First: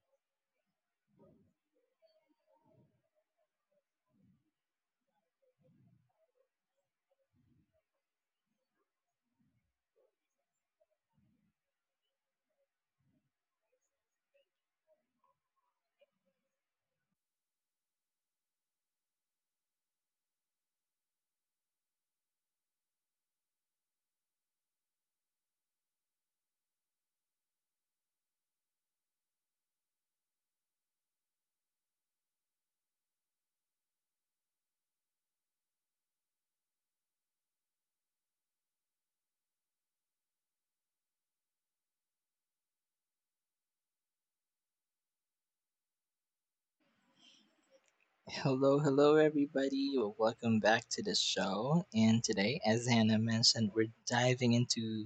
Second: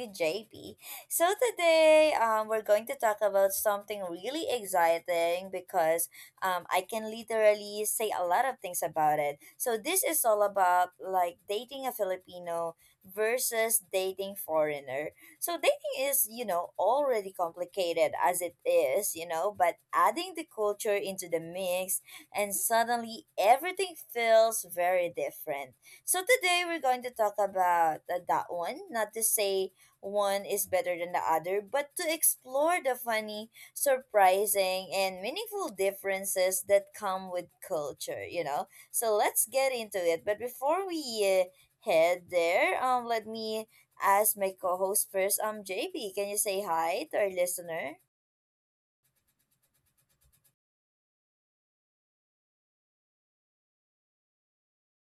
with JP. So today, we're going to talk about something really exciting because I can literally say a lot of things about it. So this is all about like dating a Filipino versus dating foreigner. So dating is, you know, already complicated as it is, you know, but adding the culture into the mix and suddenly everything feels very different, so today we're going to talk about that one. Not to say one is better than the other, but to explore the funny, surprising, and meaningful differences that come with culture, you know. So let's get into it. But before we head there, let me ask my co-host first. JB, can you say hi to our listener? Hello, hello, everybody. Well, welcome back to the show. And today, as Hannah mentioned, we're diving into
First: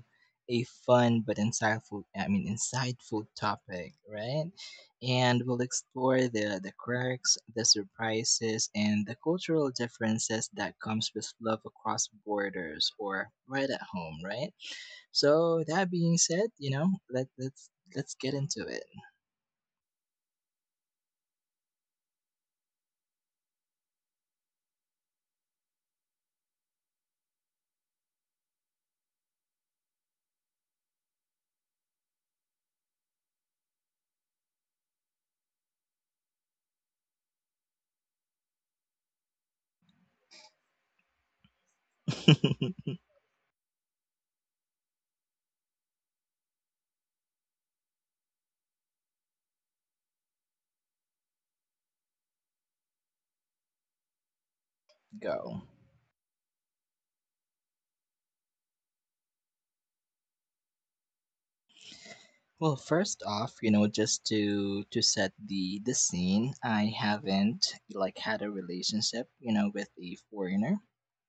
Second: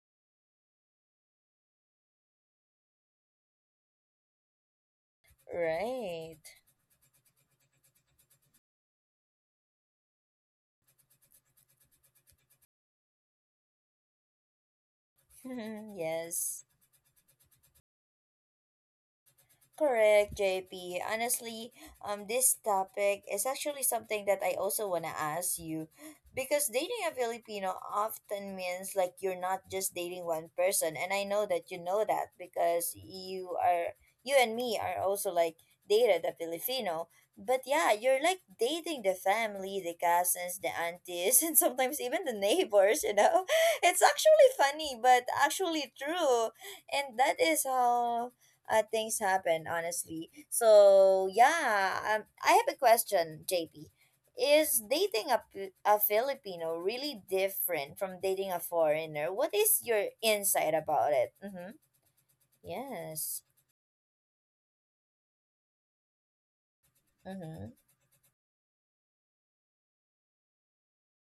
a fun but insightful, I mean, insightful topic, right? And we'll explore Right. the quirks, the surprises, and the cultural differences that comes with love across borders or right at home, right? So that being said, yes. you know, let's let's get into Correct, JP. Honestly, this topic is actually something that I also want to ask you because dating a Filipino often means like you're not just dating one person. And I know that you know that because you and me are also like dated a Filipino. But yeah, you're like dating the family, the cousins, the aunties, and sometimes even the it. neighbors, you know? It's actually funny, but actually true. And that is how things happen, honestly. So yeah, I have a question, JP. Is dating a, Go. A Filipino really different from dating a foreigner? What is your insight about it? Mm-hmm. Well, first Yes. off, you know, just to set the scene, I haven't Mm-hmm. like had a relationship, you know, with a foreigner,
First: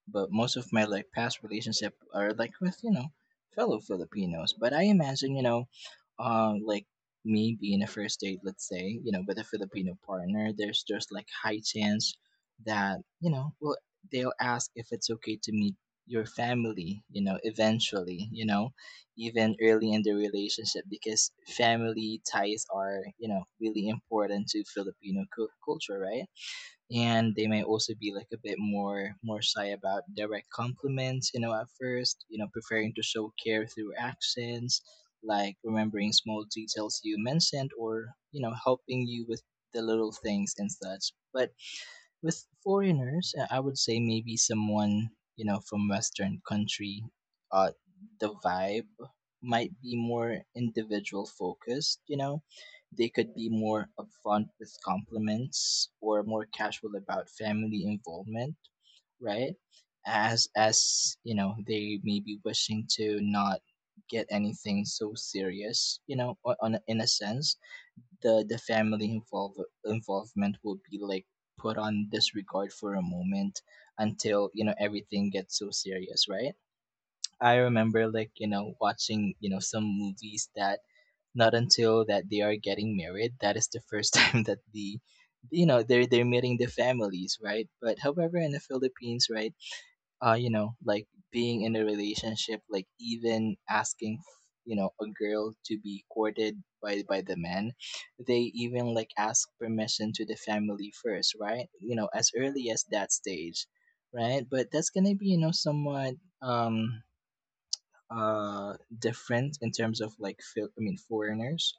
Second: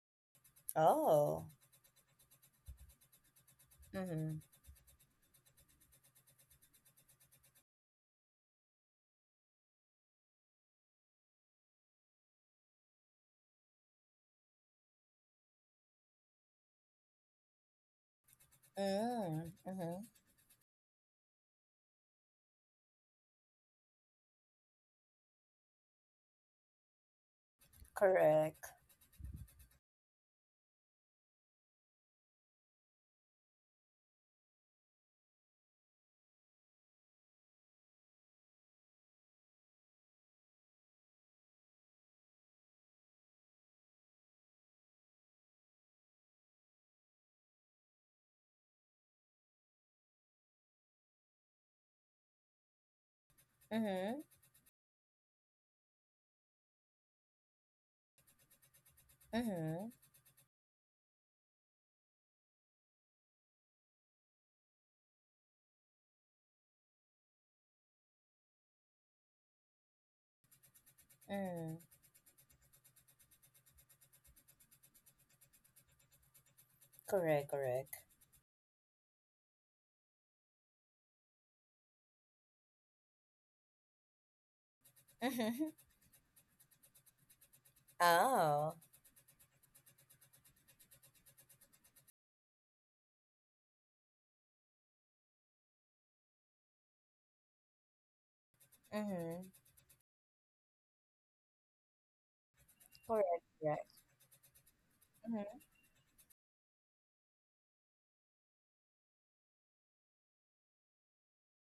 but most of my like past Oh. relationship are like with, you know, fellow Mm-hmm. Filipinos. But I imagine, you know, like me being a first date, let's say, you know, with a Filipino partner, there's just like high chance that, you know, well, they'll ask if it's okay to meet your family, you know, eventually, you know, Mm, even early in mm-hmm. the relationship, because family ties are, you know, really important to Filipino culture, right? And they may also be like a bit Correct. more shy about direct compliments, you know, at first, you know, preferring to show care through actions, like remembering small details you mentioned or, you know, helping you with the little things and such. But with foreigners, I would say maybe someone, you know, from Western country, uh, the vibe might be more individual focused, you know. They could be more Mm-hmm. upfront with compliments or more casual about family involvement, right? Mm-hmm. As, you know, they may be wishing to not get anything so serious, you know, in a sense the family involvement will be like put Mm, on disregard for a moment until, you know, everything gets so serious, right? correct, I correct. remember like, you know, watching, you know, some movies that not until that they are getting married that is the first time that the, you Mm-hmm. know, they're meeting the families, right? But however, in the oh. Philippines, right, you know, like being in a relationship, like even asking, you know, a girl to be courted by the man, they even like Mm-hmm. ask permission to the family first, right? You know, as early as that Correct, stage, correct. right? But that's gonna be, you know, Mm-hmm. somewhat um uh different in terms of like I mean foreigners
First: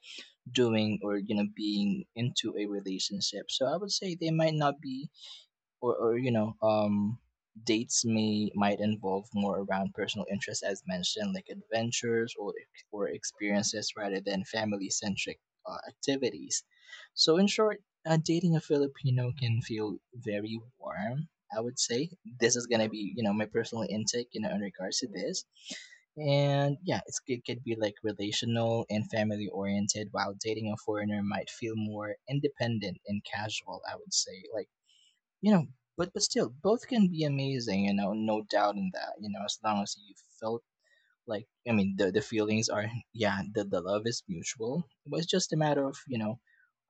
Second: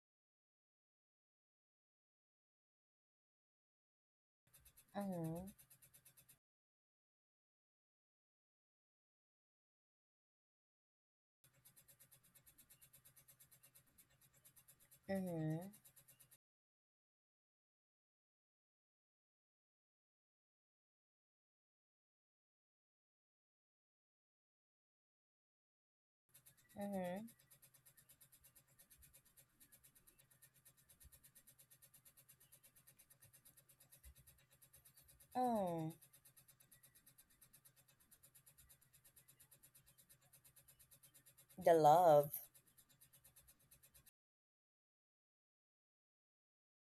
doing or, you know, being into a relationship. So I would say they might not be Mm-hmm. or you know, um, dates may might involve more around personal interests, as mentioned, like adventures or experiences rather than family centric Mm-hmm. Activities. So in short, dating a Filipino can feel very warm, I would say. This is going to be, you know, my personal intake, you know, in regards to this. And yeah, it's, Mm-hmm. it could be like relational and family oriented, while dating a foreigner might feel more independent and casual, I would say. Like, you know, Mm, but still, both can be amazing. You know, no doubt in that. You know, as long as you felt like, I the mean, the love. feelings are, yeah, the love is mutual. It was just a matter of, you know,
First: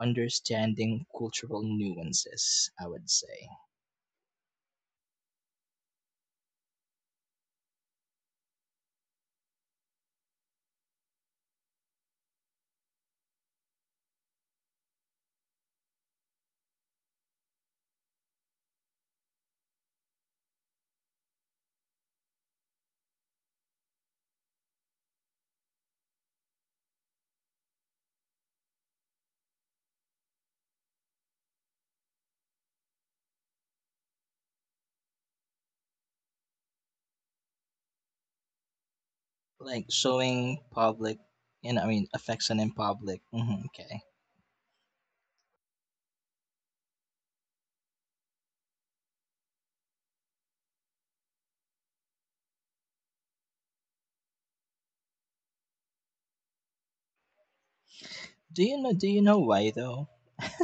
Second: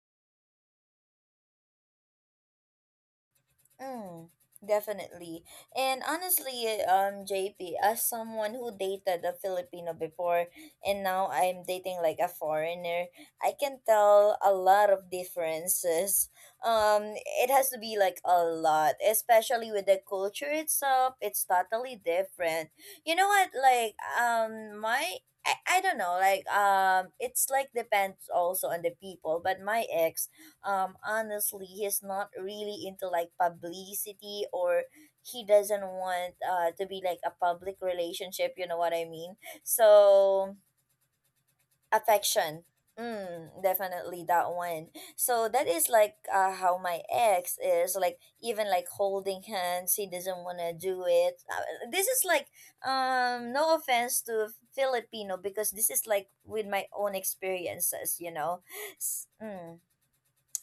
understanding cultural nuances, I would say. Mm, definitely. And honestly, JP, as someone who dated a Filipino before and now I'm dating like a foreigner, I can tell a lot of differences. Um, it has to be like a lot, especially with the culture itself. It's totally different. You know what? Like, my. I don't know, like it's like depends also on the people, but my ex, honestly, he's not really into like publicity, or he doesn't want to be like a public relationship, you know what I mean, Like so showing public, you know, I mean, affection affection. in public. Mm, Hmm, okay. definitely that one. So that is like how my ex is, like even like holding hands he doesn't want to do it. This is like no offense to Filipino, because this is like with my own experiences, you know. Do you know? Do you S- know why mm. though?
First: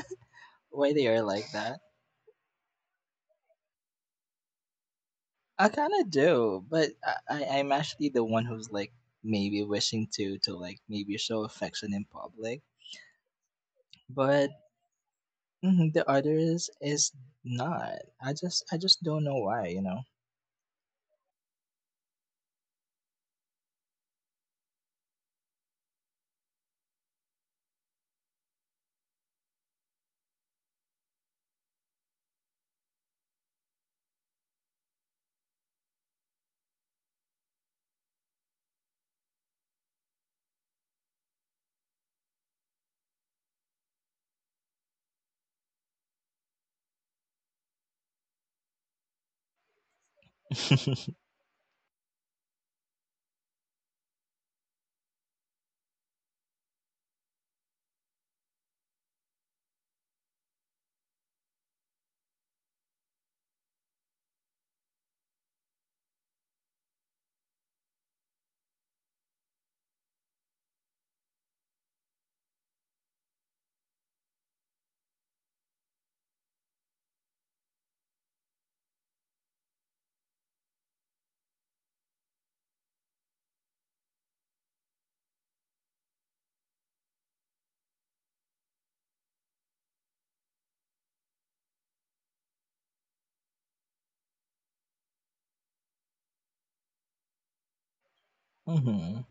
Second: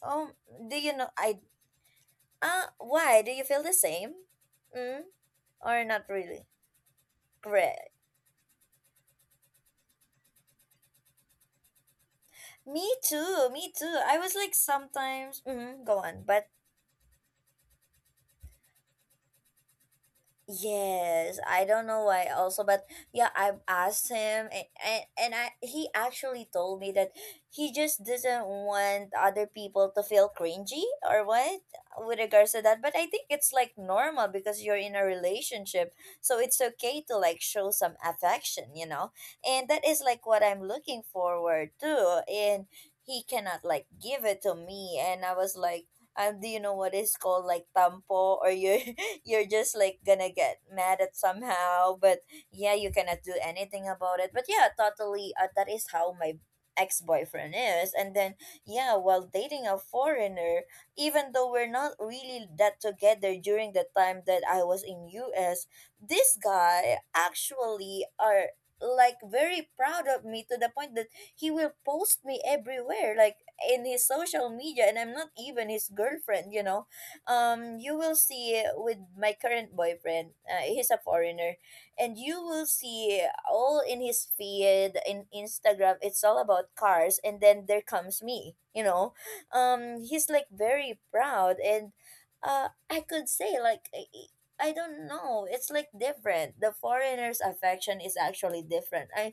Oh, do Why you know? they are I like that? Why? Do you feel the same? Mm, I or kind not of really? do, but I, I'm Great. actually the one who's like maybe wishing to like maybe show affection in public, Me too. I was but like sometimes, mm, mhm, go the on, but others is not. I just don't know why, you know. yes, I don't know why also, but yeah, I've asked him, and, and I, he actually told me that he just doesn't want other people to feel cringy or what with regards to that. But I think it's like normal because you're in a relationship. So it's okay to like show some affection, you know? And that is like what I'm looking forward to. And he cannot like give it to me, and I was like, do you know what is called like tampo, or you, you're just like gonna get mad at somehow, but yeah, you cannot do anything about it. But yeah, totally, that is how my ex-boyfriend is. And then yeah, while dating a foreigner, even though we're not really that together during the time that I was in US, this guy actually are like very proud of me to the point that he will post me everywhere, like in his social media, and I'm not even his girlfriend, you know. You will see with my current boyfriend, he's a foreigner, and you will see all in his feed in Instagram, it's all about cars, and then there comes me, you know. He's like very proud, and I could say like I don't know, it's like different, the foreigner's affection is actually different. Hmm. I.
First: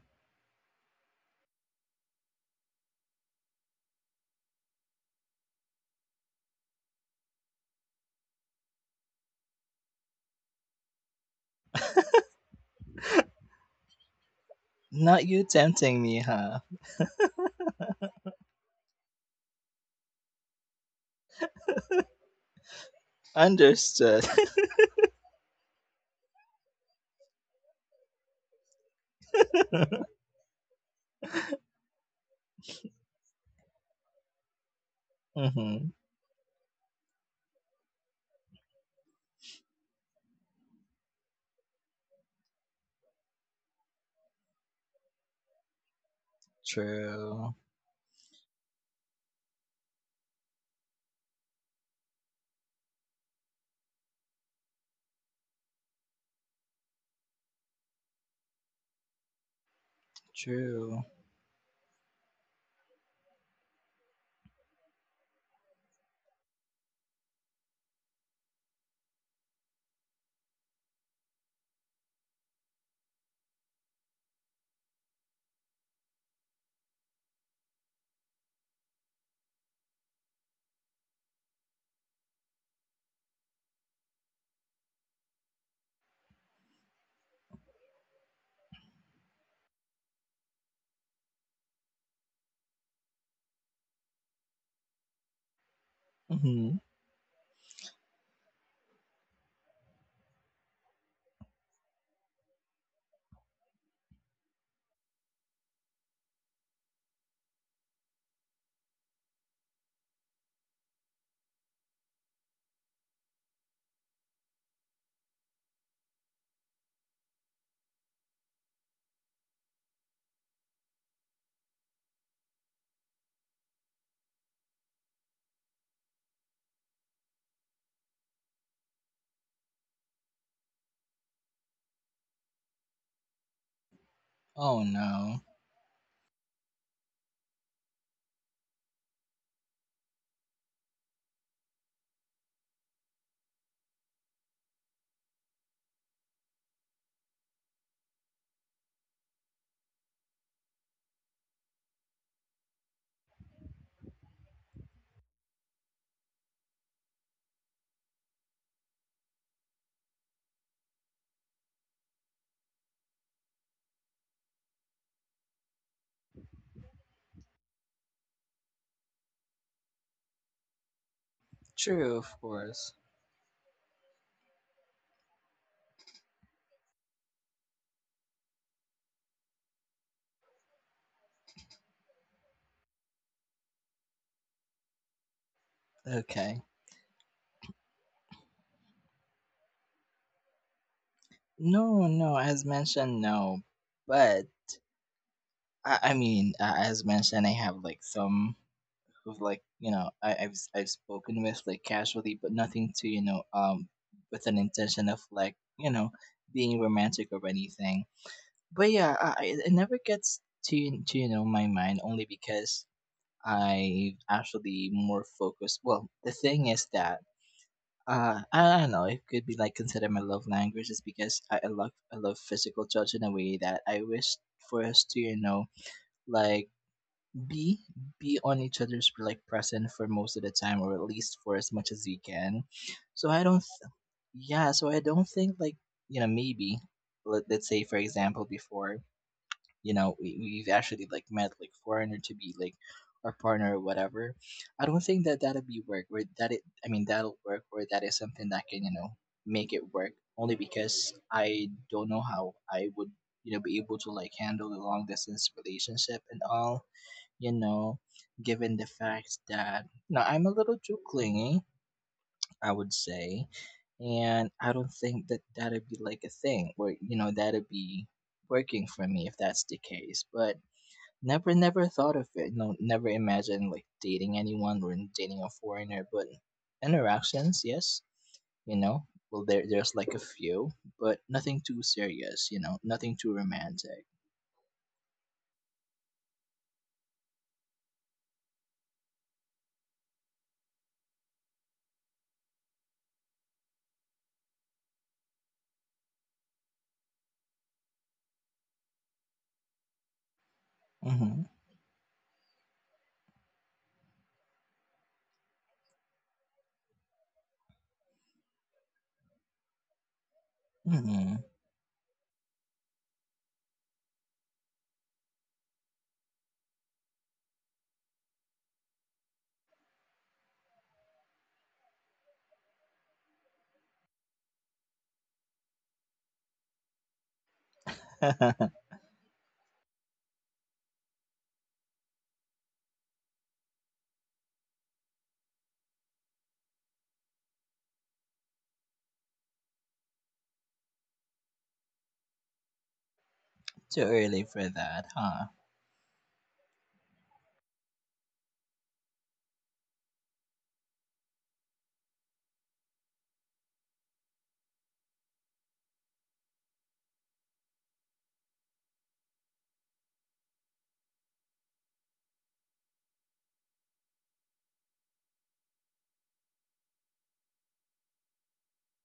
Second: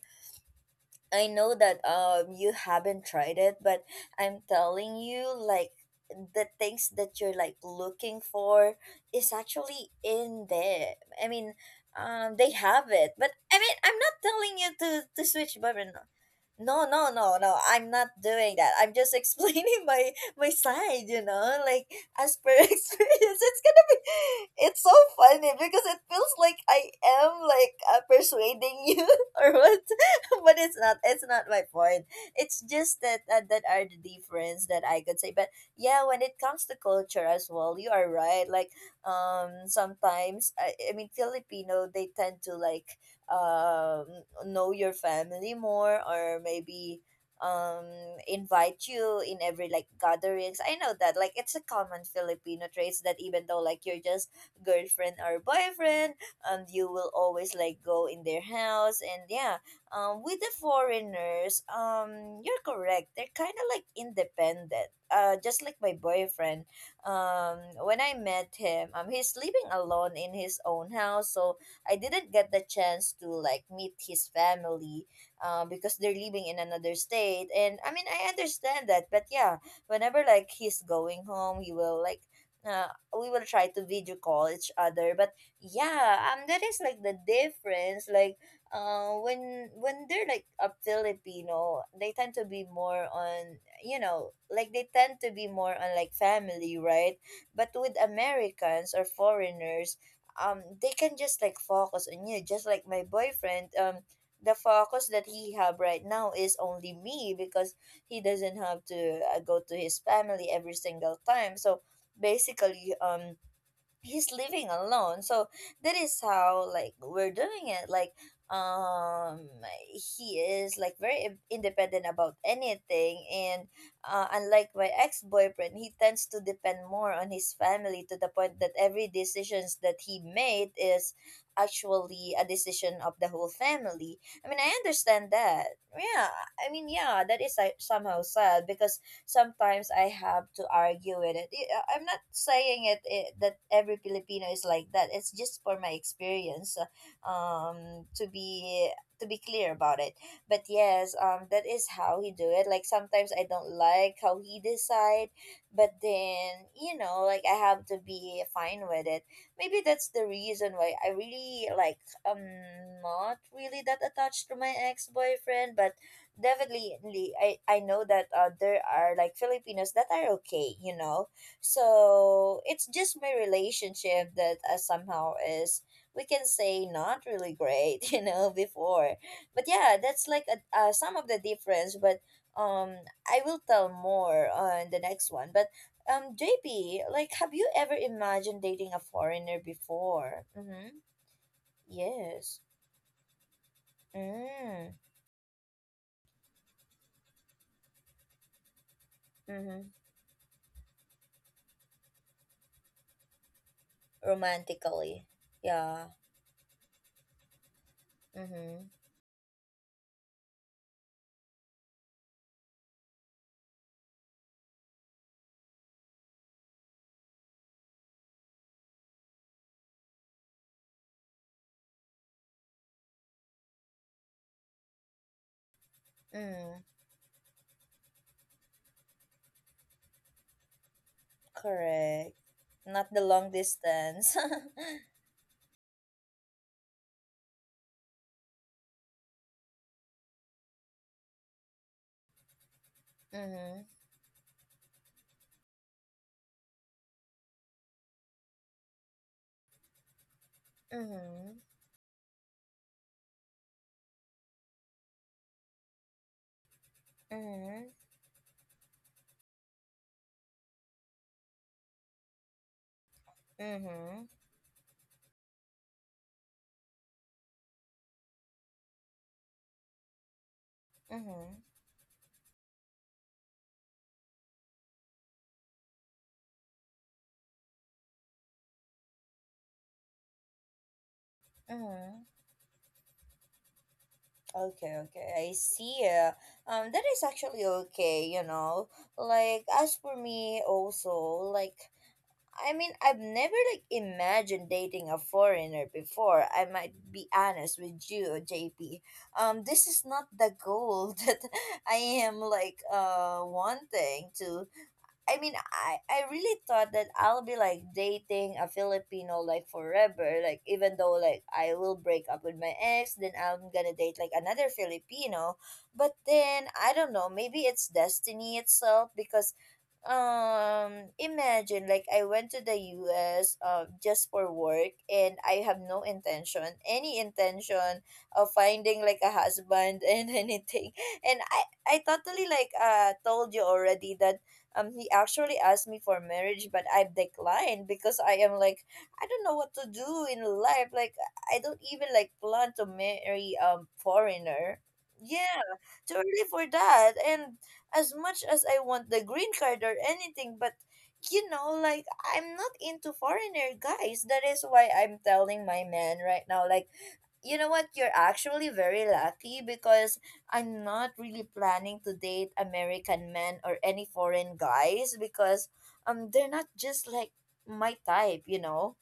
I know that you haven't tried it, but I'm telling you, like the things that you're like looking for is actually in there. I mean, they have it, but I mean, I'm not telling you to Not you switch button. tempting me, huh? No, no, no, no. I'm not doing that. I'm just explaining my side. You know, like as per experience, it's gonna be. Understood. It's so funny because it feels like I am like persuading you or what. but it's not, it's not my point. It's just that that are the difference that I could say. But Hmm. yeah, when it comes to culture as well, you are right, like sometimes I mean Filipino, they tend to like um know your family more, or maybe True. um invite you in every like gatherings. I know that like it's a common Filipino traits that even though like you're just girlfriend or boyfriend, and you will always like go in their house. And yeah, with the True. foreigners, you're correct. They're kind of like independent. Just like my boyfriend. Um, when I met him, he's living alone in his own house, so I didn't get the chance to like meet his family, because they're living in another state. And I mean, I understand that, but yeah, whenever like he's going home, he will like. Uh, we will try to video call each other. But yeah, that is like the difference, like when they're like a Filipino, they tend to be more on, you know, like they tend to be more on like Hmm. family, right? But with Americans or foreigners, they can just like focus on you. Just like my boyfriend, the focus that he have right now is only me, because he doesn't have to go to his family every single time. So basically, he's living alone, so that is how like we're doing it. Like um he is like very independent about anything. And unlike my ex-boyfriend, he tends to depend more on his family to the point that every decisions that he made is actually a decision of the whole family. I mean, I Oh understand no. that. Yeah, I mean yeah, that is like somehow sad, because sometimes I have to argue with it. I'm not saying it that every Filipino is like that. It's just for my experience. Um, to be to be clear about it. But yes, that is how he do it. Like sometimes I don't like how he decide, but then you know, like I have to be fine with it. Maybe that's the reason why I really like not really that attached to my ex boyfriend, but definitely I know that there are like Filipinos that are okay, you know. True, of So it's course. just my relationship that somehow is, we can say not really great, you know, before. But yeah, that's like a, some of the difference. But um, I will tell more on the next one. But Okay. JP, like, have you ever imagined dating a foreigner before? Mm-hmm. No, no. Yes. As mentioned, no. But Mm. I mean, as mentioned, I have like some who've like, Mm-hmm. you know, I've spoken with like casually, but nothing to, you know, um, with an intention of Romantically. like, you know, Yeah. being romantic or anything. Mm-hmm. But yeah, it never gets to you know my mind only because I actually more focused. Well, the thing is that. I don't know. It could be like considered my love language, is because I love physical touch in a way that I wish for us to, you know, like Mm. be be on each other's like present for most of the time or at least for as much as we Correct. can. Not the So I long don't th- distance. Yeah, so I don't think like, you know, maybe let's say for example before, you know, we've actually like met like foreigner to be like our partner or Mm-hmm. whatever. I don't think that that'll be work or that it I mean that'll work or that is something that can, you know, make it work, only because Mm-hmm. I don't know how I would, you know, be able to like handle the long distance relationship and all, you Mm-hmm. know, given the fact that now I'm a little too clingy, I would say, Mm-hmm. and I don't think that that'd be like a thing where, you know, that'd be working for me if that's the case. But Mm-hmm. never thought of it. No, never imagined like dating anyone or dating a foreigner. But interactions, yes, you know. Well, there's like a few, but nothing too Mm-hmm. serious, you know, nothing too romantic. Okay, okay, I see. Yeah. That is actually okay, you know. Like, as for me, also, like, I mean, I've never, like, imagined dating a foreigner before. I might be honest with you, JP. This is not the goal Mm-hmm. that I am, like, wanting to, I mean, I really thought that I'll be like dating a Filipino like forever. Like even though Mm-hmm. like I will break up with my ex, then I'm gonna date like another Filipino. But then I don't know, maybe it's destiny itself because imagine like I went to the US, just for work, and I have no intention, any intention of finding like a husband and anything. And I totally like told you already that he actually asked me for marriage, but I declined because I am like, I don't know what to do in life, like I don't even like plan to marry Too early for foreigner. that, huh? Yeah, totally for that. And as much as I want the green card or anything, but you know, like I'm not into foreigner guys. That is why I'm telling my man right now, like, you know what, you're actually very lucky because I'm not really planning to date American men or any foreign guys because they're not just like my type, you know.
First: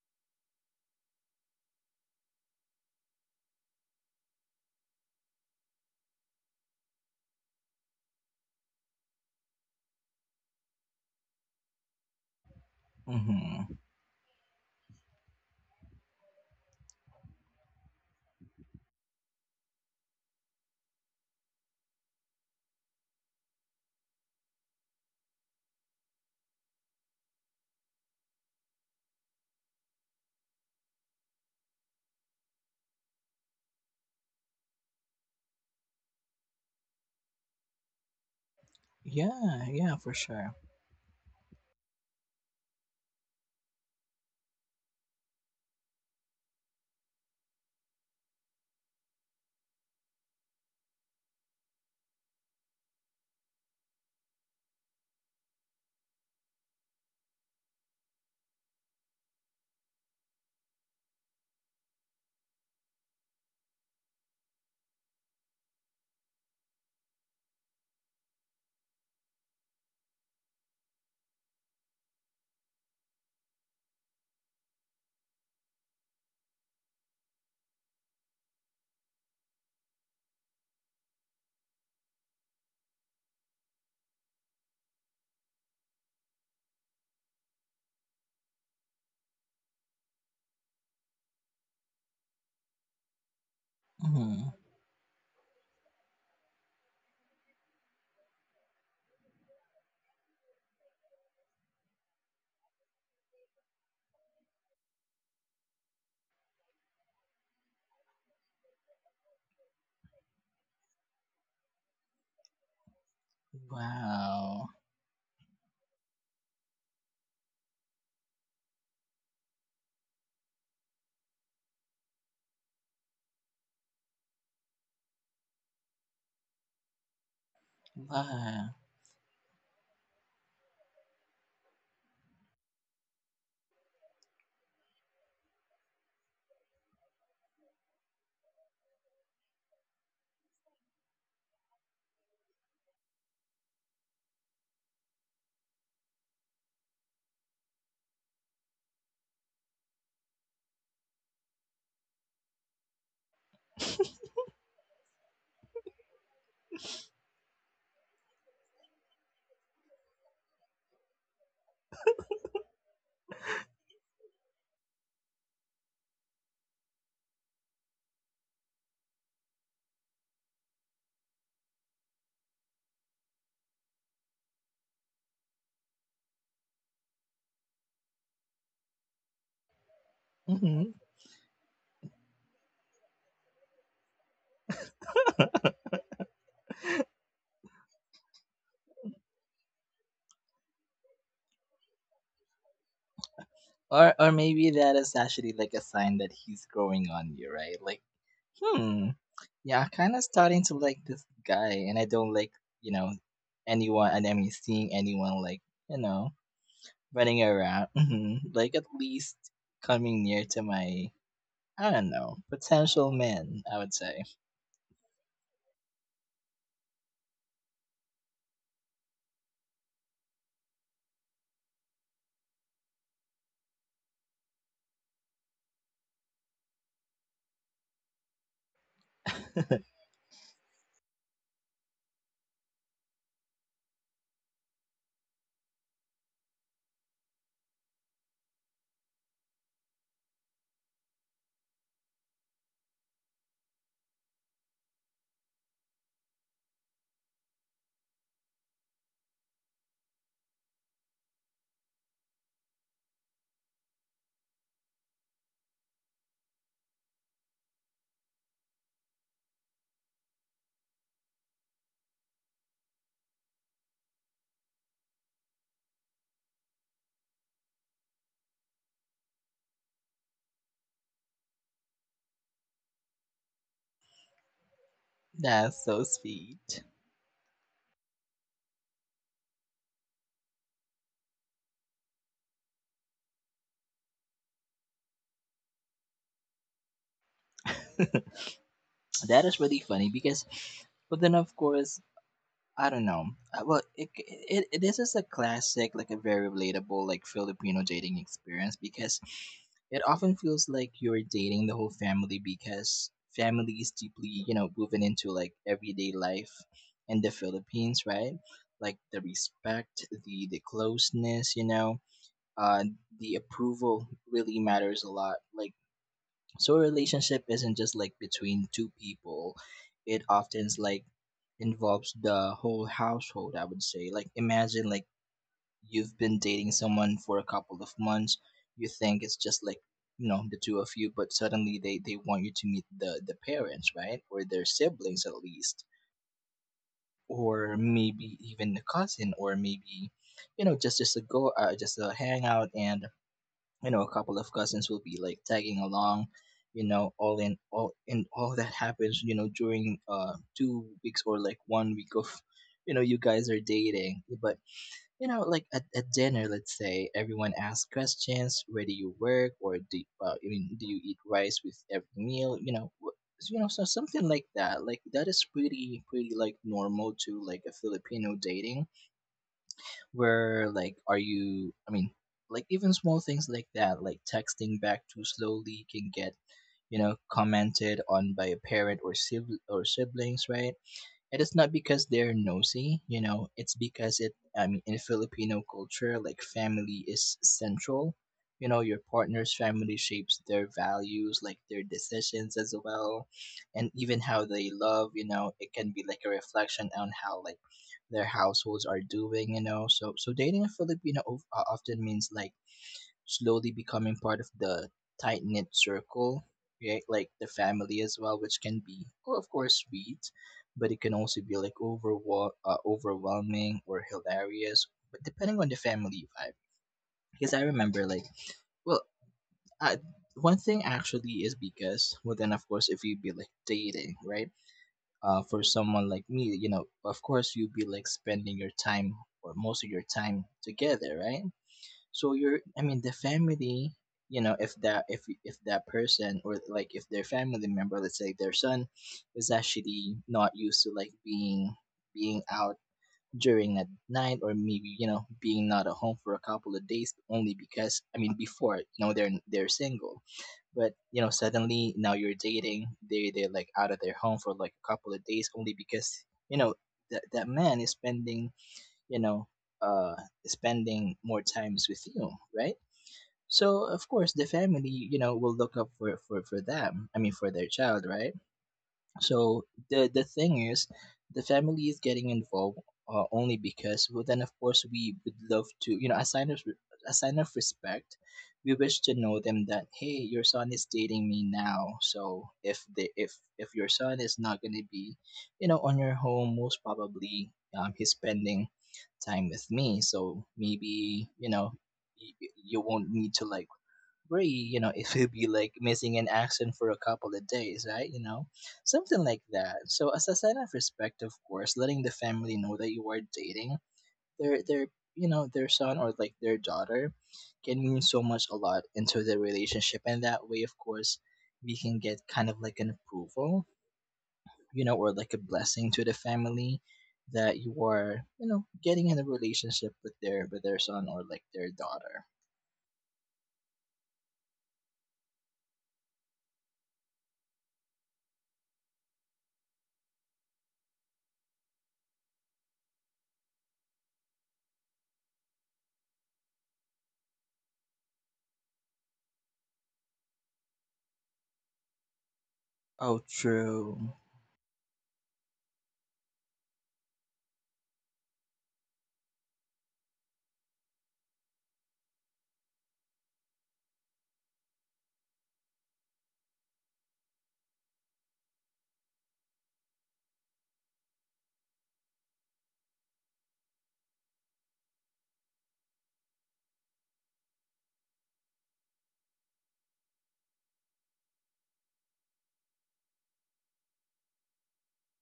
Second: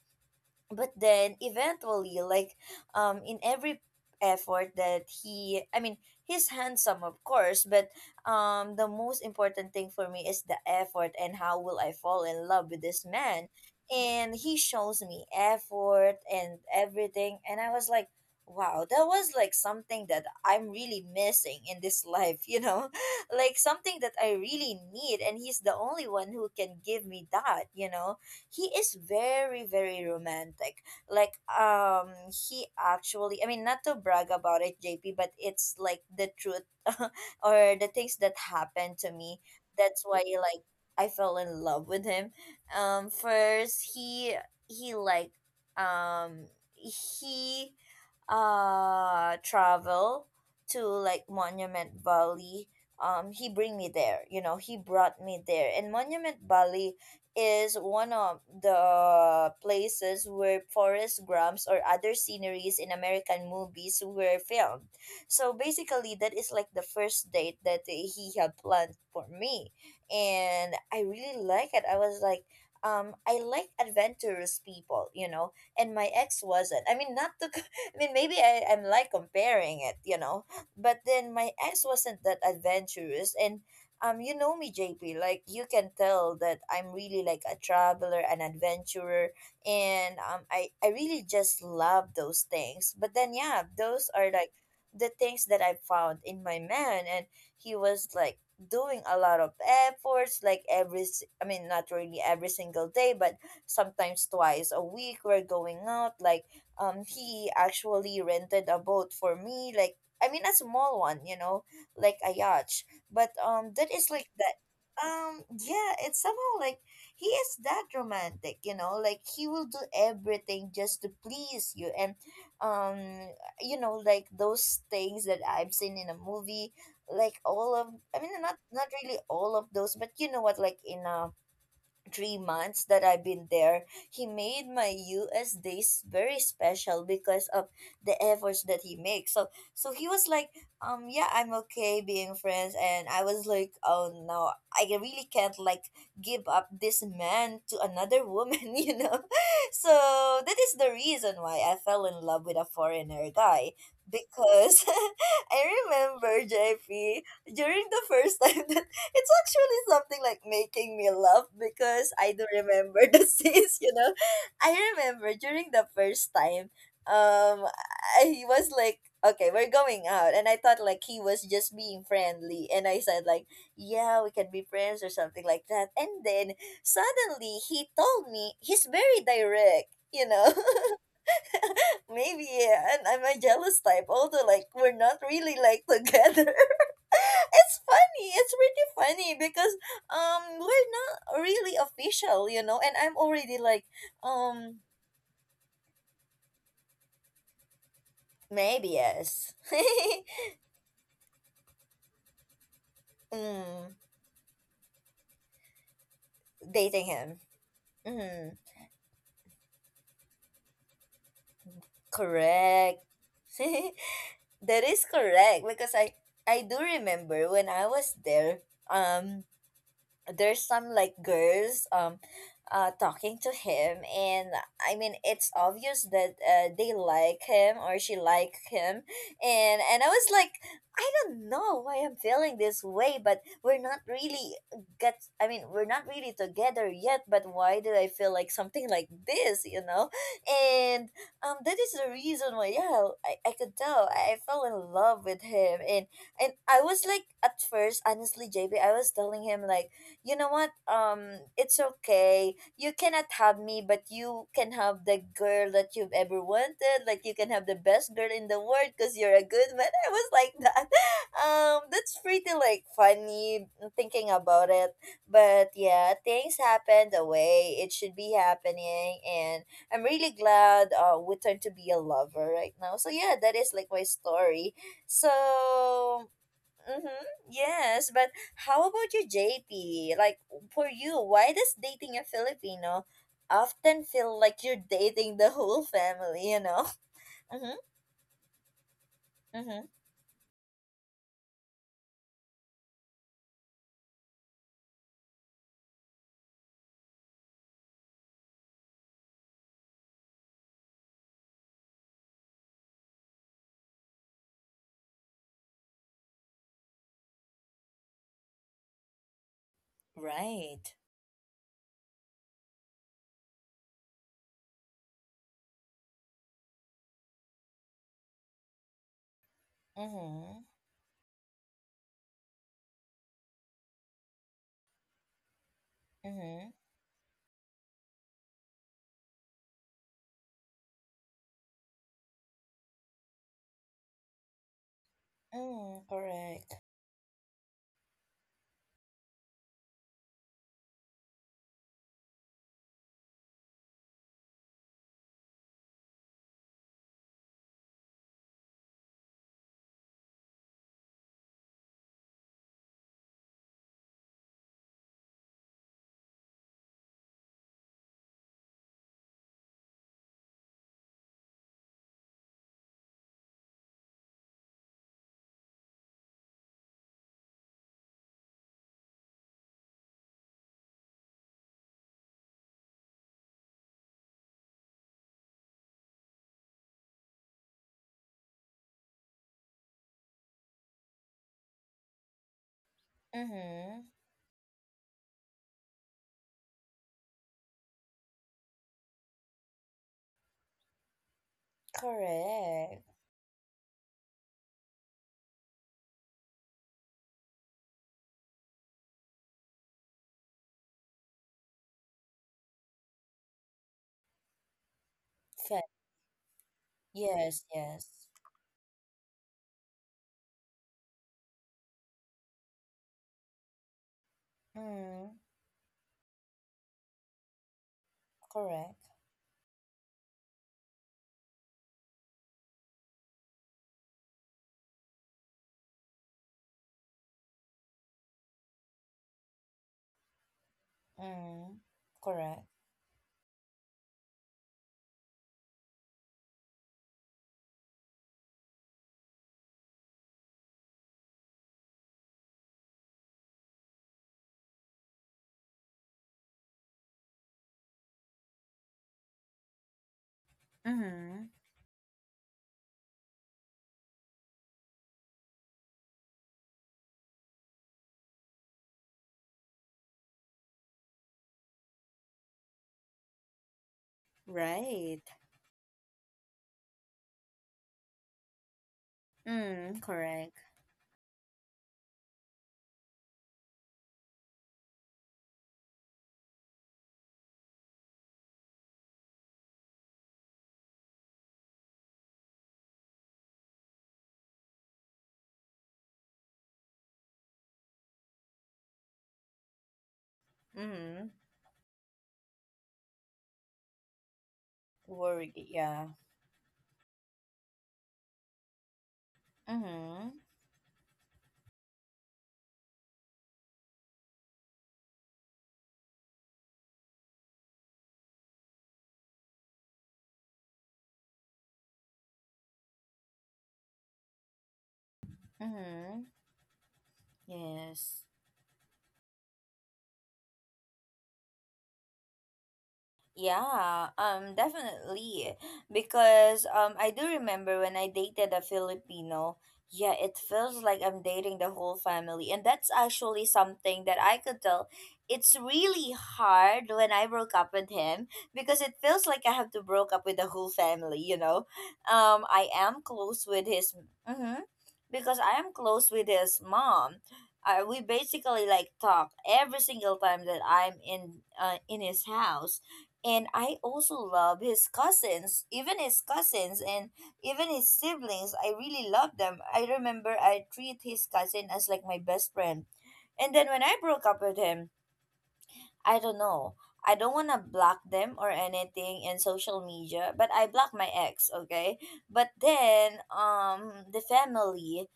But then eventually, like, in every effort that he I mean he's handsome, of course, but the most important thing for me is the effort and how will I fall in love with this man. Mm-hmm. And he shows me effort and everything, and I was like, wow, that was like something that I'm really missing in this life, you know, like something that I really need, and he's the only one who can give me that, you know. He is very, very romantic. Like, he actually not to brag about it, JP, but it's like the truth or the things that happened to me. Yeah, yeah, That's for why, sure. like, I fell in love with him. First he like um he Travel to like Monument Valley. He bring me there, you know, he brought me there. And Monument Valley is one of the places where forest grams or other sceneries in American movies were filmed. So basically that is like the first date that he had planned for me. And I really like it. I was like, I like adventurous people, you know, and my ex wasn't. I mean, not to I mean, maybe I'm like comparing it, you know. But then my ex wasn't that adventurous. And you know me, JP, like you can tell that I'm really like a traveler, an adventurer, and I really just love those things. But then, yeah, those are like Mm-hmm. the things that I found in my man. And he was like doing a lot of efforts, like every s- I mean not really every single day, but sometimes twice a week we're going out. Like, he actually rented a boat for me, like, I mean, a small one, you know, like a yacht. But that is like that. Wow. Yeah, it's somehow like he is that romantic, you know. Like, he will do everything just to please you. And um you know, like those things that I've seen in a movie, like all of not Wow. not really all of those, but you know what, like in a 3 months that I've been there, he made my US days very special because of the efforts that he makes. So so he was like, yeah, I'm okay being friends, and I was like, oh no, I really can't like give up this man to another woman, you know. So that is the reason why I fell in love with a foreigner guy, because I remember JP during the first time that it's actually something like making me laugh because I do remember the scenes, you know. I remember during the first time, um, he was like, okay, we're going out. And I thought like he was just being friendly. And I said like, yeah, we can be friends or something like that. And then suddenly he told me he's very direct, you know. Mm-hmm. Maybe, yeah, and I'm a jealous type, although like we're not really like together. It's funny, it's really funny, because we're not really official, you know, and I'm already like Or maybe um that is actually like a sign that he's growing on you, right? Like, maybe hmm, yes. yeah, I kind of starting to like this guy, and I don't like, you know, Mm, anyone, and I mean seeing anyone like, you know, dating him. running around. Mhm. Mm, Like at least coming near to my, I don't know, correct. potential man, I would say. That is correct because I do remember when I was there. There's some like girls talking to him, and I mean it's obvious that they like him or she like him. And I was like, I don't know why I'm feeling this way, but we're not really get I mean we're not really together yet, but why did I feel like something like this, you know. And that is the reason why, yeah, I could tell I fell in love with him. And I was like, at first honestly J B I was telling him like, you know what? It's okay. You cannot have me, but you can have the girl that you've ever wanted. Like you can have the best girl in the world because you're a good man. I was like that. That's pretty like funny thinking about it. But yeah, things happen the way it should be happening, and I'm really glad we turned to be a lover right now. So yeah, that is like my story. That's so So sweet. mm-hmm. Yes, but how about you, JP? Like for you, why does dating a Filipino often feel like you're dating the whole family? You know. Mm-hmm. That is really Mm-hmm. funny because, but then of course I don't know. Well, it this is a classic, like a very relatable, like Filipino dating experience, because it often feels like you're dating the whole family because family is deeply, you know, woven into like everyday life in the Philippines, right? Like the respect, the Right. closeness, you know, uh, the approval really matters a lot. Like so a relationship isn't just like between two people, it Mm-hmm. often is like involves the whole household, I would say. Like imagine like you've been Mm-hmm. dating someone for a couple of months, you think it's just like, you know, the two of you, but suddenly they want you to meet the parents, right, or their siblings at least, Mm, correct. or maybe even the cousin, or maybe, you know, just a go just a hangout, and you know a couple of cousins will be like tagging along, you know. All in all that happens, you know, during 2 weeks or like one week of, you know, you guys are dating. But you know like at dinner, let's say, everyone asks questions, where do you work, or do I mean do you eat rice with every meal, you know, you know, so something like that. Like that is pretty like normal to like a Filipino dating, where like are you, I mean, like even small things like that, like texting back too slowly can get, you know, commented on by a parent or siblings, right? It is not because they're nosy, you know, it's Mm-hmm. because it, I mean, in Filipino culture, like family is central. You know, your partner's family shapes their values, like their decisions as Correct. well, and even how they love, you know, it can be like a reflection on how like their households are doing, you know. So so dating a Filipino often means like slowly becoming part of the tight knit Fa- circle, right? Like the yes. family Yes. as well, which can be, oh, of course, sweet, but it can also be like overwhelming or hilarious, but Mm. depending on the family vibe. Because I remember, like, Correct. well, I, one thing actually is because, well, then of course, if you be like dating, right? For someone like me, you know, of course, you'd be like spending your time or most of your time together, right? Mm. So you're, Correct. I mean, the family, you know, if that, if that person or like if their family member, let's say their son, is actually not used to like being out during at night, or maybe, you know, being not at home for a couple of days, only because I mean before, you know, they're single, but you know, Mm-hmm. suddenly now you're dating, they're like out of their home for like a couple of days only because, you know, that that man is spending, you know, uh spending more times with you, right? So of course the family, you Right. know, will look up for for them. I mean for their child, right? So Mm. the Correct. thing is, the family is getting involved only because. Well, then of course we would love to, you know, a sign of respect. We wish to know them that hey, your son is dating me now. So if they if your son is not going to be, you know, on your home, most probably he's spending time with me. So maybe Mm. you know you won't need to like where you know it will be Worry. like Yeah. missing an accent for a couple of days, right? You know, something like that. So Mm-hmm. as a sign of respect, of course letting the family know that you are dating their, you know, their son or like their daughter can mean so much a lot into the relationship, and that way of course we can get kind of like an approval, you know, or like a blessing to the Mm-hmm. family that you Yes. are, you know, getting in a relationship with their son or like their daughter. Yeah, definitely. Because I do remember when I dated a Filipino. Yeah, it feels like I'm dating the whole family, and that's actually something that I could tell. It's really hard when I broke up with him because it feels like I have to broke up with the whole family. You know, I am Oh, close with his. true. Mm-hmm, because I am close with his mom. We basically like talk every single time that I'm in his house, and I also love his cousins, even his cousins and even his siblings. I really love them. I remember I treat his cousin as like my best friend. And then when I broke up with him, I don't know. I don't want to block them or anything in social media, but I block my ex, okay? But then the family,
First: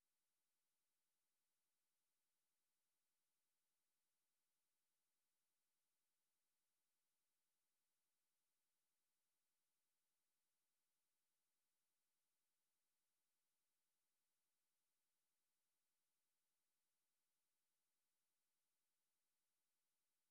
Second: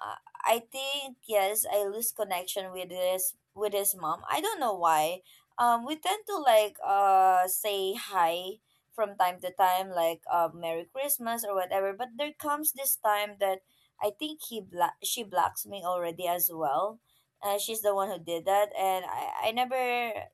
uh, I think yes, I lose connection with his mom. I don't know why. We tend to like say hi from time to time, like, Merry Christmas or whatever. But there comes this time that I think she blocks me already as well. She's the one who did that, and I never,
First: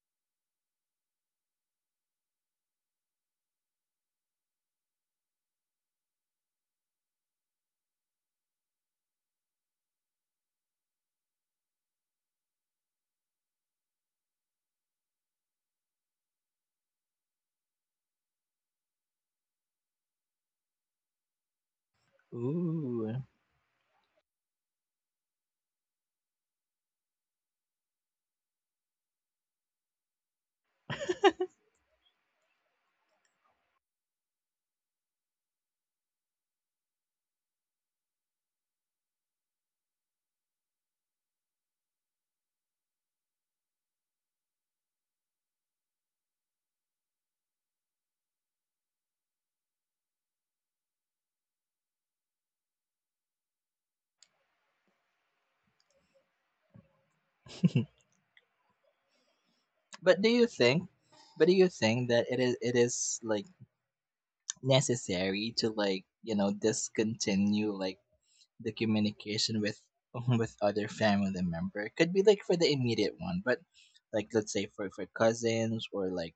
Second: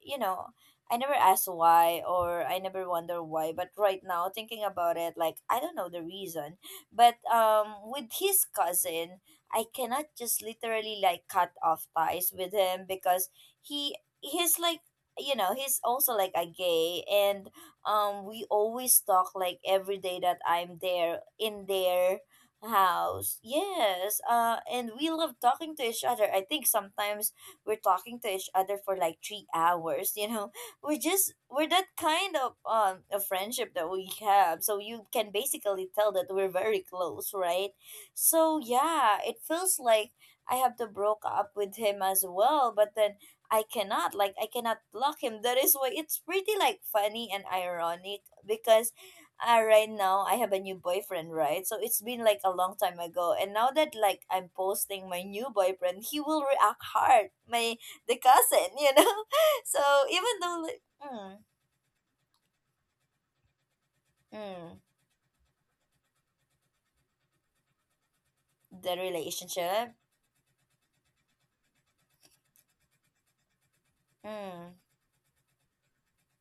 you know, I never asked why or I never wonder why. But right now, thinking about it, like, I don't know the reason. But with his cousin, I cannot just literally like cut off ties with him because he he's like, you know, he's also like a gay. And we always talk like every day that I'm there in there Ooh. house. Yes. And we love talking to each other. I think sometimes we're talking to each other for like 3 hours. You know, we're that kind of a friendship that we have. So you can basically tell that we're very close, right? So yeah, it feels like I have to broke up with him as well, but then. I cannot block him. That is why it's pretty like funny and ironic because, ah, right now I have a new boyfriend, right? So it's been like a long time ago, and now that like I'm posting my new boyfriend, he will react hard. My the cousin, you know. So But do even you though like, think, mm, but do you think that it is like mm, necessary to, like, you know, discontinue like the the communication with relationship, with other family member? Could be like for the immediate one, but like let's say mm, for cousins or like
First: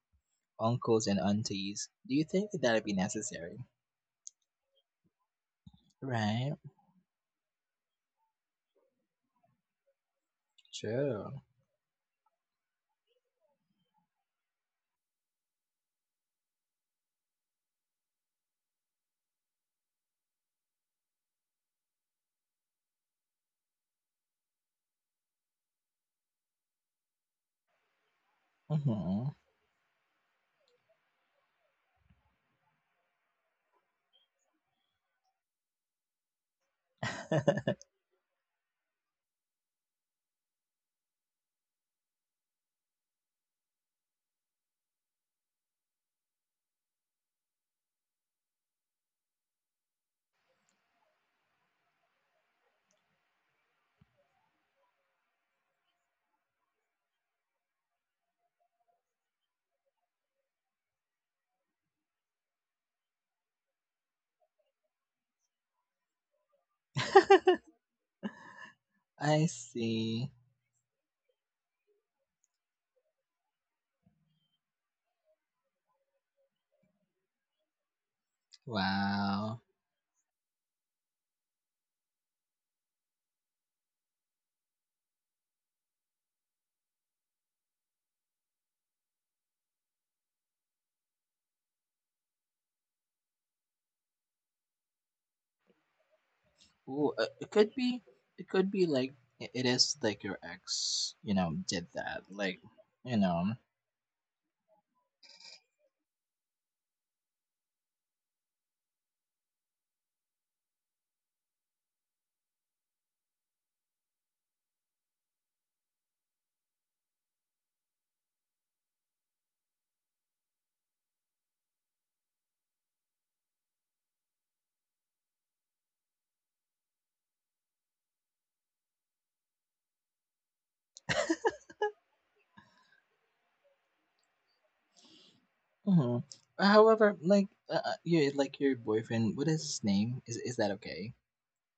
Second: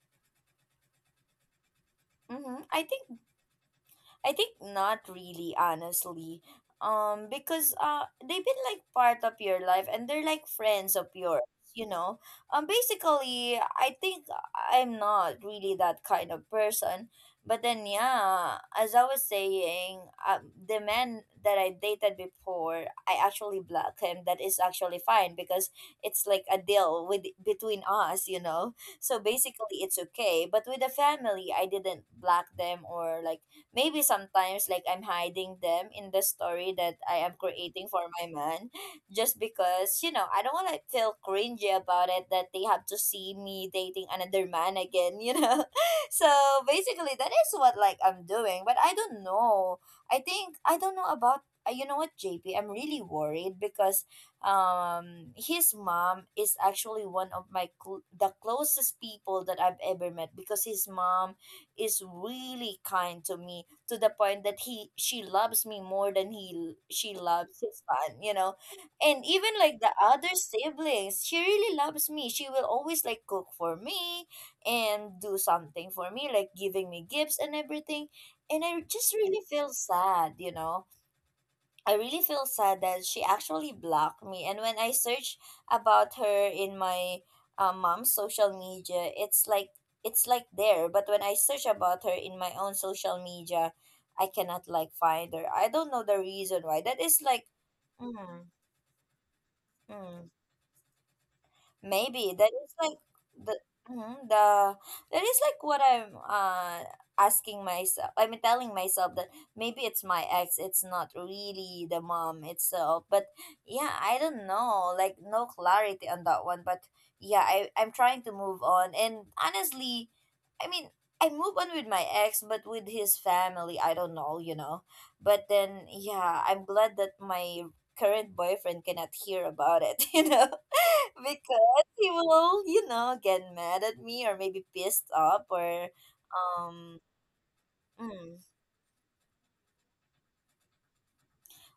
uncles and aunties. Do you think that mm-hmm, I that'd be think necessary? Not really, honestly. Right. Because they've been like part of your life, and they're like friends of True. yours, you know. Basically, I think I'm not really that kind of person. But then, yeah, as I was saying, the man that I dated before, I actually blocked him. That is actually fine because it's like a deal with between us, you know. So Mm-hmm. basically, it's okay. But with the family, I didn't block them, or like maybe sometimes like I'm hiding them in the story that I am creating for my man just because, you know, I don't want to feel cringy about it that they have to see me dating another man again, you know. So basically that is what like I'm doing, but I don't know. I think I don't know about you know what, JP, I'm really worried because his mom is actually one of my the closest people that I've ever met because his mom is really kind to me, to the point that he she loves me more than he she loves his son, you know. And I even like the see. other siblings, she really loves me. She will always like cook for me and do something for me, like giving me gifts and everything. And I just really Wow. feel sad, you know. I really feel sad that she actually blocked me. And when I search about her in my mom's social media, it's like there. But when I search about her in my own social media, I cannot like find her. I don't know the reason why. That Ooh, is like, mm, it could be like it is like mm. your ex, you know, did that, Maybe that like, is like you know. the mhm, the that is like what I'm asking myself. I mean, telling myself that maybe it's my ex. It's not really the mom itself. But yeah, I don't know. Like no clarity on that one. But yeah, I'm trying to move on. And honestly, I mean. I move on with my ex, but with his family, I don't know, you know. But then, yeah, I'm glad that my current boyfriend cannot hear about it, you know. Because he will get mad at me or maybe pissed up or Hmm. um However, like, you mm, like your boyfriend. What is his name? Is that okay?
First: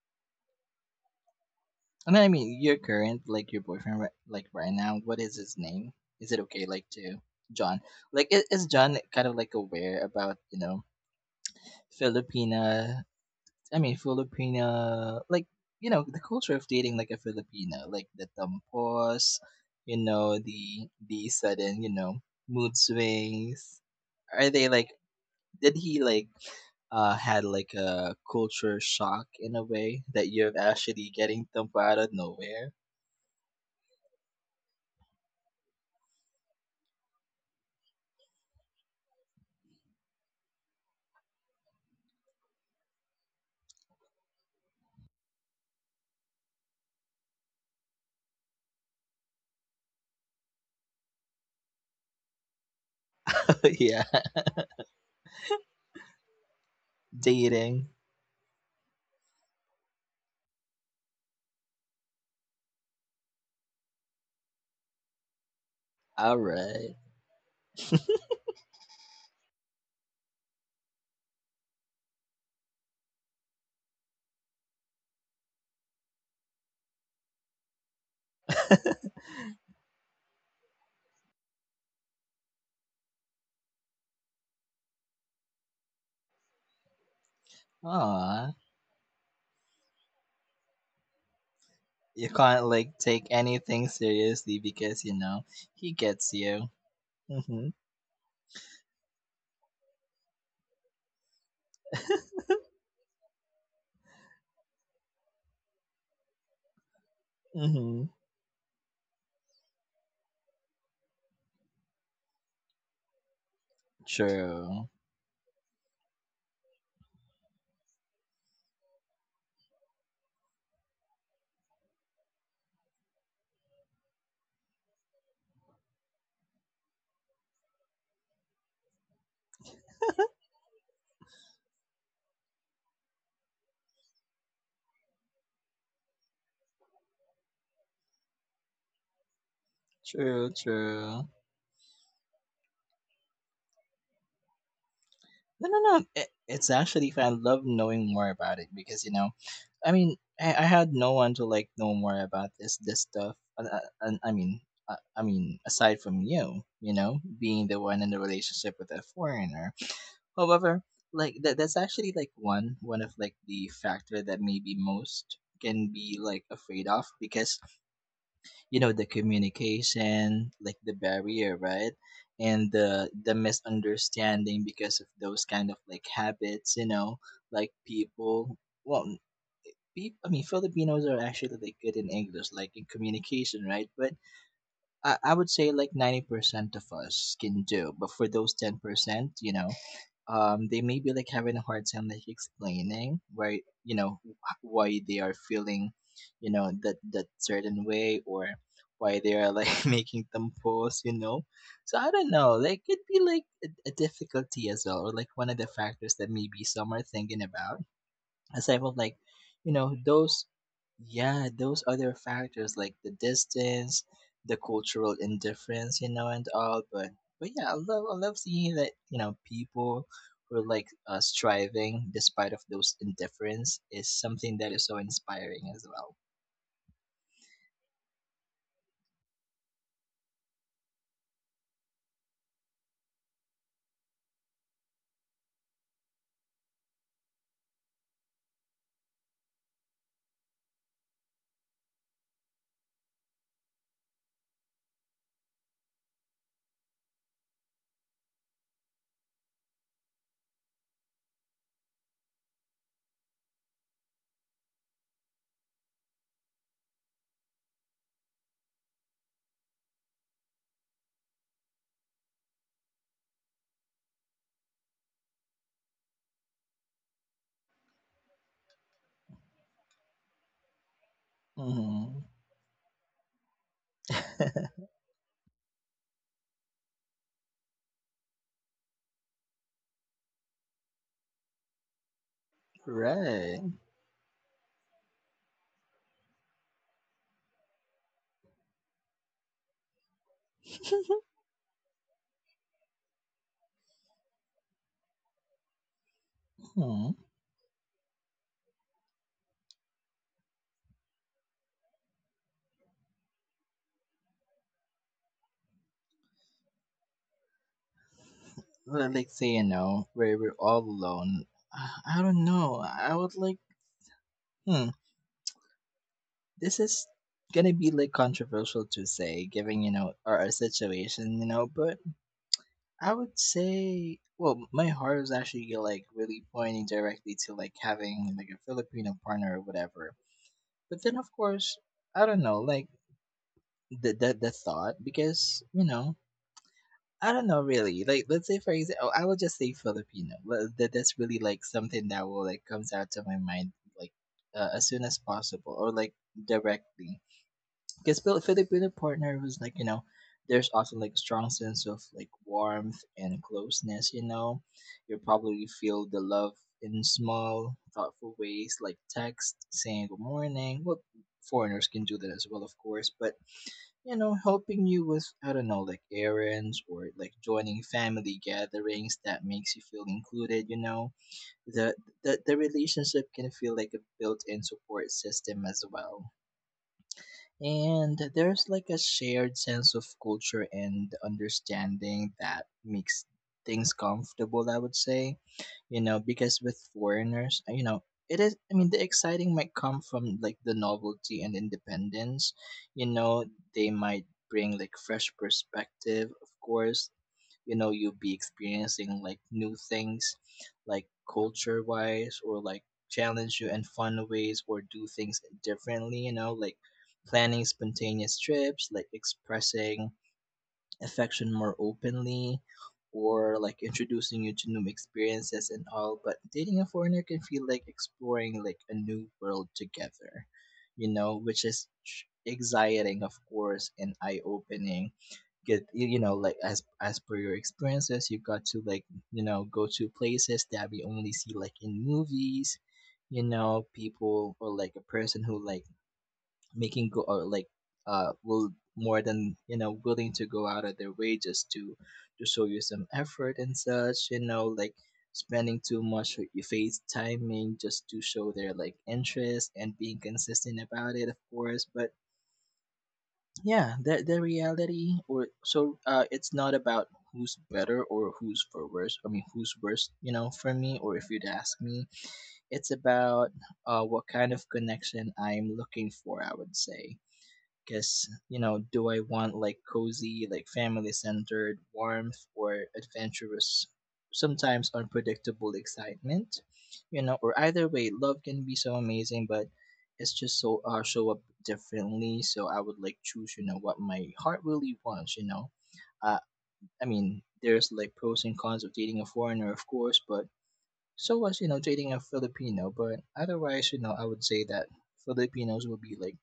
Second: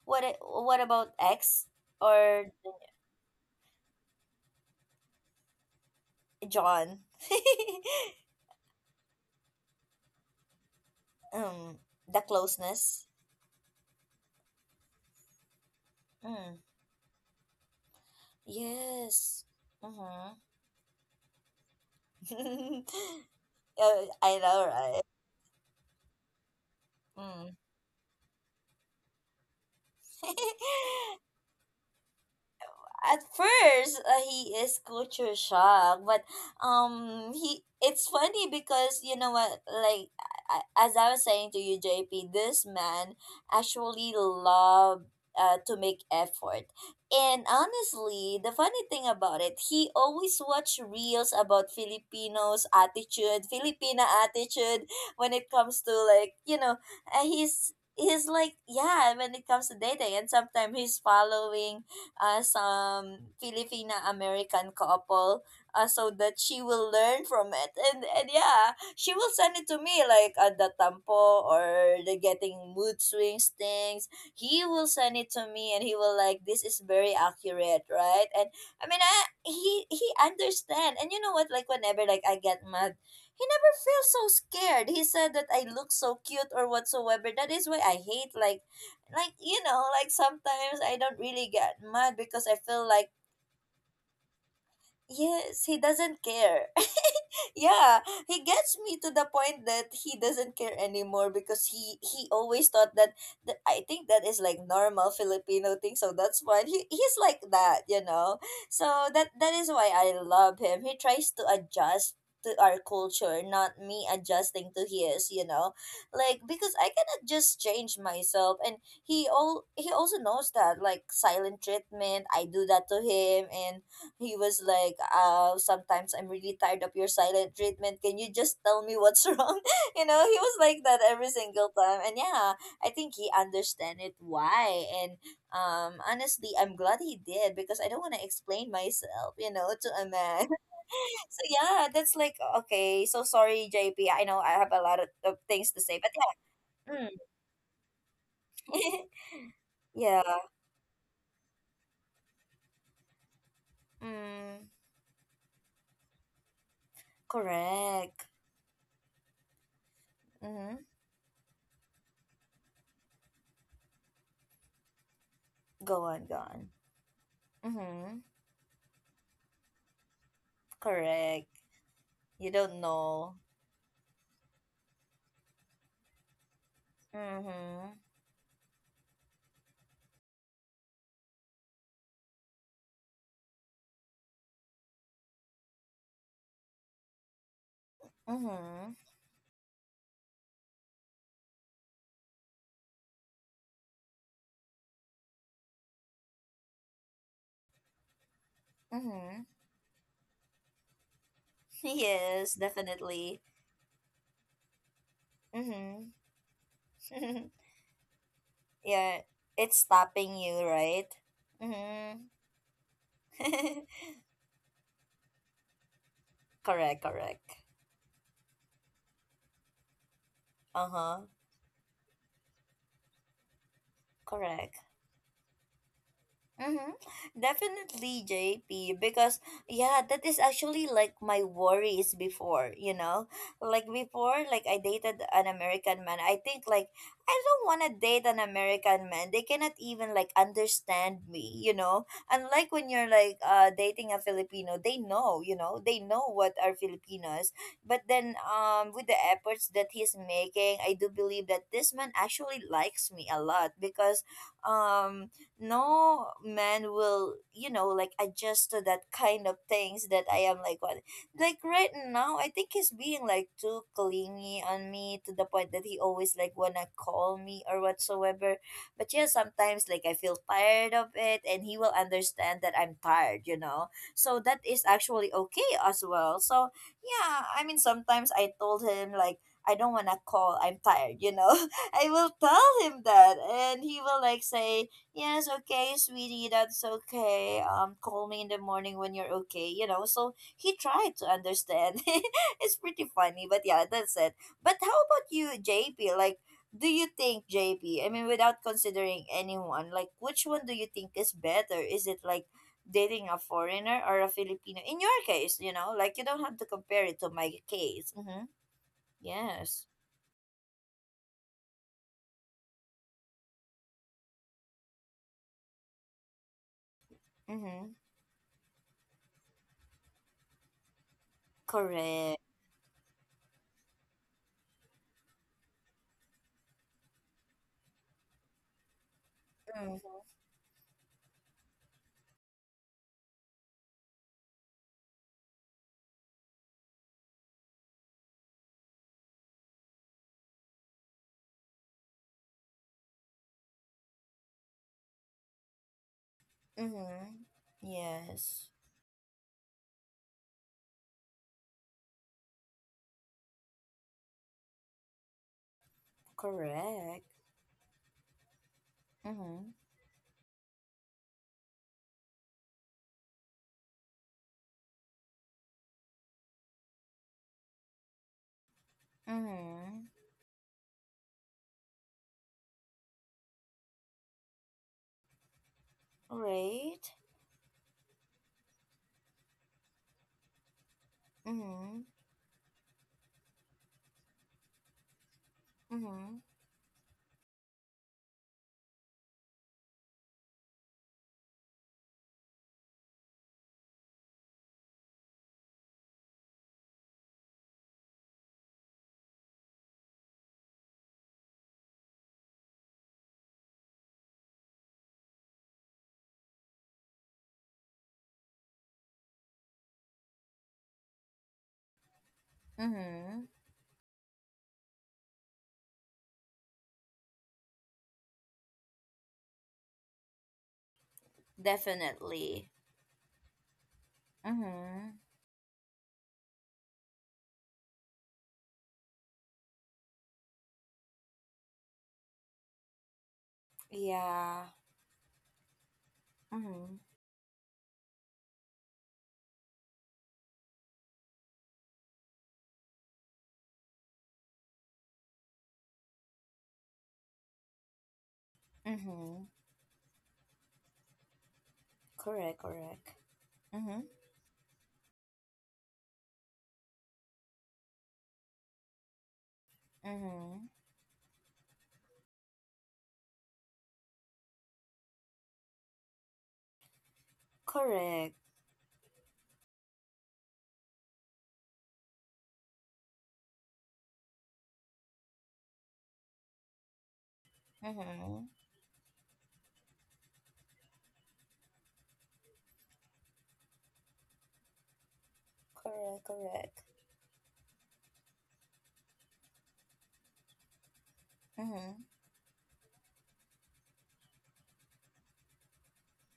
what about X And I or mean, your current, like your boyfriend, like right now. What is his name? Is it okay, like John? to John? Like, is John kind of like aware about, you know, um the Filipina, closeness. I mean, Filipino, like, you know, the culture Mm, of dating like a Filipino, like the thumb pause, yes. you Mm-hmm. know, the sudden, you know, mood swings. I Are know, they like, right? did he like, had Mm. like a culture shock in a way that you're actually getting thumpo out of nowhere? At first he is culture shock, but he it's funny because you know what, like as I was saying to you, JP, this man actually loved to make effort. And honestly, the funny thing about it, he always watch reels about filipinos attitude Yeah, filipina attitude when it comes to, like, he's dating. Like, yeah, when it comes to dating. And sometimes he's following some Filipina American couple, so that All she will right. learn from it. And yeah, she will send it to me like at the tampo or the getting mood swings things. He will send it to me and he will like this is very accurate, right? And I mean, he understand. And you know what, like whenever, like, I get mad, he never feels so scared. He said that I look so cute or whatsoever. That is why I hate, like, Aw, you know, like sometimes I don't really get mad you because I can't feel like like take anything seriously because you know yes, he he doesn't gets care. you. Mhm. Yeah, he gets me to the point that he doesn't care anymore because he always thought that, that I think that is like normal Filipino thing, so that's why he's like that, you Mhm. know. So that that is why I love him. He tries to adjust to our culture, not me adjusting to True. his, you know. Like, because I cannot just change myself. And he also knows that, like, silent treatment, I do that to him. And he was like, sometimes I'm really tired of your silent treatment. Can you just tell me what's wrong? You know, he was like that every single time. And yeah, I think he understand it why. And honestly, I'm glad he did because I don't want to explain myself, you know, to a man. True. True. So yeah, that's like okay. So sorry, JP. I know I have a lot of No. things No. to say, No. but It's yeah, actually mm. fun. I love knowing more about it because, you know, I mean, Yeah, I had no one to like know more about this stuff. And mm. I mean, aside from you, you know, being the one in the Correct. relationship with a foreigner. Mm-hmm. However, like that that's actually like one of like the factor that maybe most can Go be on, go like on. afraid of because Mm-hmm. you know the communication, like the Correct. barrier, right? You And don't the know. the misunderstanding because of those kind of like habits, you know, like Mm-hmm. people, well, people, I mean, Filipinos are actually like good in English, like in communication, right? But I would say like 90% of us can do, but for those Mm-hmm. 10%, you know, they may be like having a hard time like explaining why, you know, why they are feeling, you know, that, that certain way, or why they Mm-hmm. are like making them pause, you know. So I don't Yes, know, like it'd be definitely. like a difficulty as well, or like one of the factors Mm-hmm. that maybe some are thinking about aside from Yeah. like, you It's know, stopping those, you, right? yeah, those other Mm-hmm. factors like the distance, the cultural indifference, you know, and all. Correct, But correct. yeah, I love, I love seeing that, you know, people who are like, Uh-huh. striving despite of those indifference is something that Correct. is so inspiring as well. Mm-hmm. Definitely, JP, because yeah, that is actually like my worries before, you know? Like before, like I dated an American man. I think, like, I don't want to date an American man. They cannot even, like, understand me, you know? Unlike when you're like dating a Filipino, they know, you know? They know what are Filipinos. But then with the efforts that he's making, I do believe that this man actually likes me a lot because um no man will, you know, like adjust to that kind of things that I am like what, like right now I think he's being like too clingy on me to the point that he always like wanna call me or whatsoever. But yeah, sometimes like I feel tired of it and he will Hmm. understand that I'm tired, so that is actually okay as well. So yeah, I mean sometimes I told him, like, I don't wanna call. I'm tired. I will tell him that, Right. and he will like say, yes, okay, sweetie, that's okay. Call me in the morning when you're okay. So he tried to understand. It's pretty funny, but yeah, that's it. But how about you, JP? Like, do you Mhm. think, JP, I mean, without considering anyone, like, which one do you think is better? Is it like dating a foreigner or a Filipino? In your case, you know, like, you don't have to compare it to my case. Mm-hmm. Let- let's say, you Yes. know, where we're all alone, uh, I don't know, I would like, hmm, this is gonna be Mm-hmm. like controversial to say given, you know, our situation, you know, but Correct. I would say, well, my heart is actually like really pointing directly to like having like a Filipino partner or whatever, Mm-hmm. but then of course I don't know like the thought because, you know, I don't know really. Like, let's say for example, I will just say Filipino. Well, that that's really like something that will like comes out to my mind like, as soon as possible or like directly. Mm-hmm. Because Yes. Filipino partner was like, you know, there's also like strong sense of like warmth and closeness. You know, you probably feel the love in Correct. small thoughtful ways like text Mhm. saying good morning. Well, foreigners can do that as well, of course, but you know, helping you with, I don't know, like errands or like joining family gatherings that makes you feel Mhm. included, you know. The the relationship can feel like a built in support system as well. Right. And there's like a shared sense of culture and Mhm. understanding that makes things comfortable, I would say. You know, Mhm. because with foreigners, you know, it is, I mean, the exciting might come from like the novelty and independence. You know, they might bring like fresh perspective, of course, you know, you'll be experiencing like new things like culture wise or like challenge you in fun ways or do things differently, you know, like planning spontaneous trips, like expressing affection more openly Mhm. or like introducing you to new experiences and all. But dating a foreigner can feel like exploring like a new world together, you know, which is Definitely. exciting of course and eye-opening, Mhm. get you, you know, like as per your experiences you got to like, you know, go to places that we only see like in movies, you know, people Yeah. or like a person who like Mhm. making go or like, will more than, you know, willing to go out of their way just to show you some effort and such, you know, like spending too much of your face timing just to show their like Mhm. interest and being consistent about it of course. But Correct. Correct. yeah, Mhm. The reality or so, uh, it's not about who's better or who's for worse, I mean who's worse, you know, for Mhm. me or if you'd ask me, it's about, what kind of connection I'm looking for, I would say, because Correct. you know, do I want like cozy like family centered warmth or adventurous, sometimes unpredictable excitement, you know, or either way love Mhm. can be so amazing, but it's just so, show up differently. So I would like choose, you know, what my heart really wants, you know. Correct. uh, Correct. I mean, there's like pros and cons of dating a foreigner of course, but so was, you know, Mhm. dating a Filipino, but otherwise, you know, I would say that Filipinos will be like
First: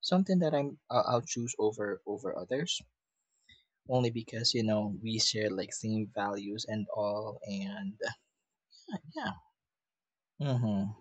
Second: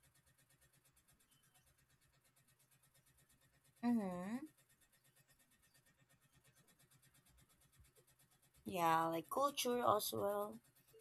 something that I'll choose over others only Mhm. because, you know, we share like same values and all. And Yeah, like yeah. culture as well. Mm-hmm.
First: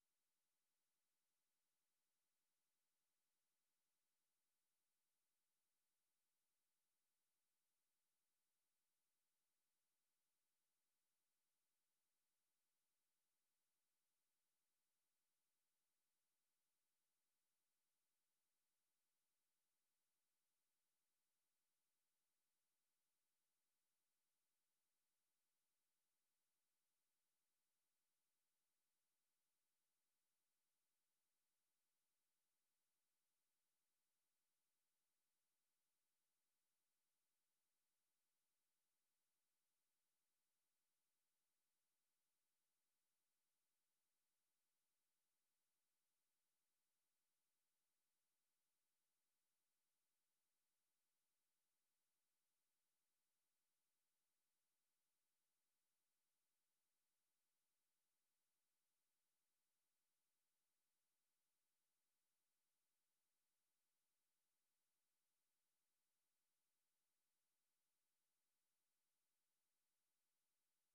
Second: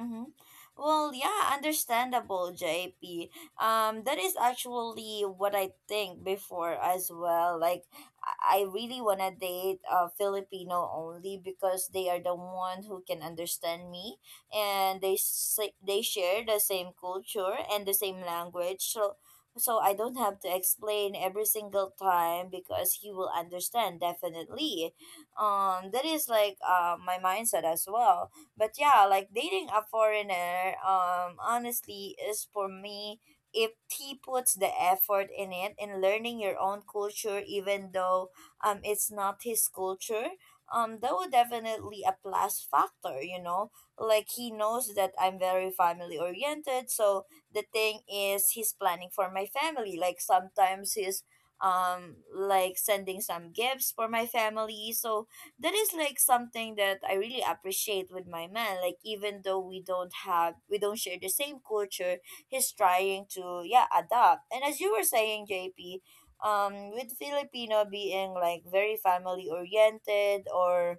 Mm-hmm. Well, yeah, understandable, JP. That is actually what I think before as well. Like, I really wanna date a Filipino only because they are the one who can understand me, and they say, they share the same culture and the same language. So I don't have to explain every single time because he will understand definitely. That is like my mindset as well, but yeah, like dating a foreigner, honestly, is for me if he puts the effort in it in learning your own culture, even though it's not his culture. That would definitely a plus factor, you know. Like he knows that I'm very family oriented, so the thing is he's planning for my family. Like sometimes he's like sending some gifts for my family, so that is like something that I really appreciate with my man. Like even though we don't share the same culture, he's trying to, yeah, adapt. And as you were saying, JP, with Filipino being like very family oriented, or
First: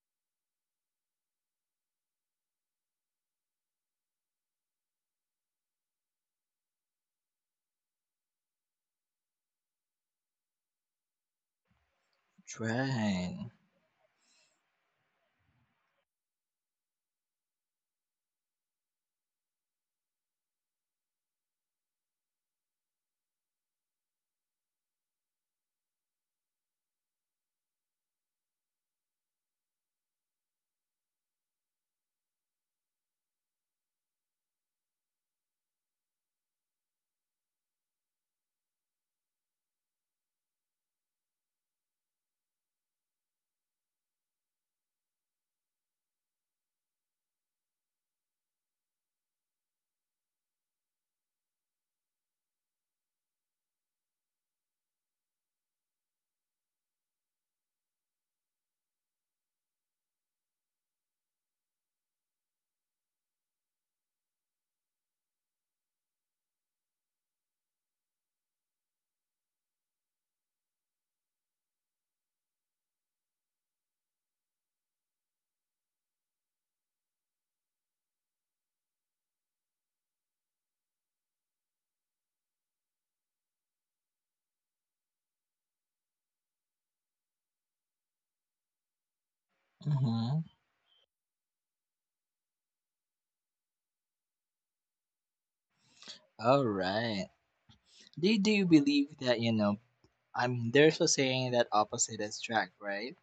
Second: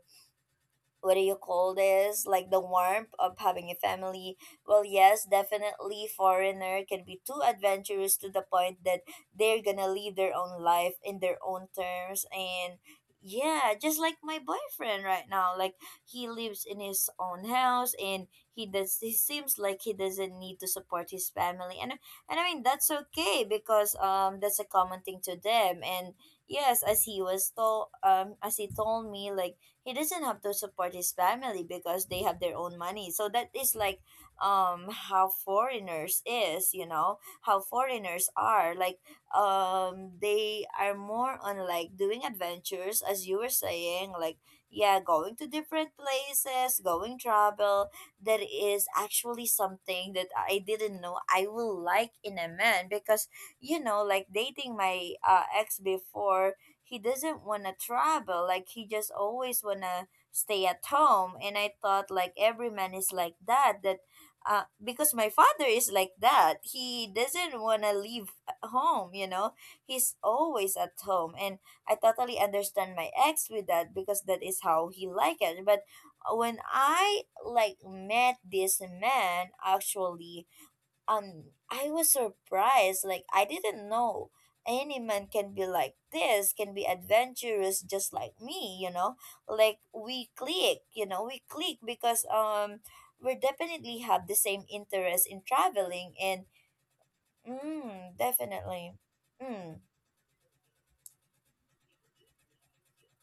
what do you call this, like the warmth of having a family. Well, yes, definitely foreigner can be too adventurous to the point that they're gonna live their own life in their own terms. And Right. yeah, just like my boyfriend right now, like he lives in his own house. And he seems like he doesn't need to support his family. And I mean, that's okay because that's a common thing to them. And yes, as he told me, like, he doesn't have to support his family because they have their own money. So that is like how foreigners is, you know, how foreigners are, like, they are more on like doing adventures. As you were saying, like, yeah, going to different places, going travel. That is actually something that I didn't know I will like in a man because, you know, like dating my ex before, he doesn't want to travel. Like he just always want to stay at home, and I thought like every man is like that, that because my father is like that. He doesn't want to leave home, you know. He's always at home. And I totally understand my ex with that because that is how he like it. But when I like met this man actually, and I was surprised. Like I didn't know any man can be like this, can be adventurous just like me, you know? Like we Mm-hmm. click, you know, we click because we definitely have the same interest in traveling. And All right. mm, Do you definitely. believe that, you know, Mm, I mean, there's a saying that opposite attract, right?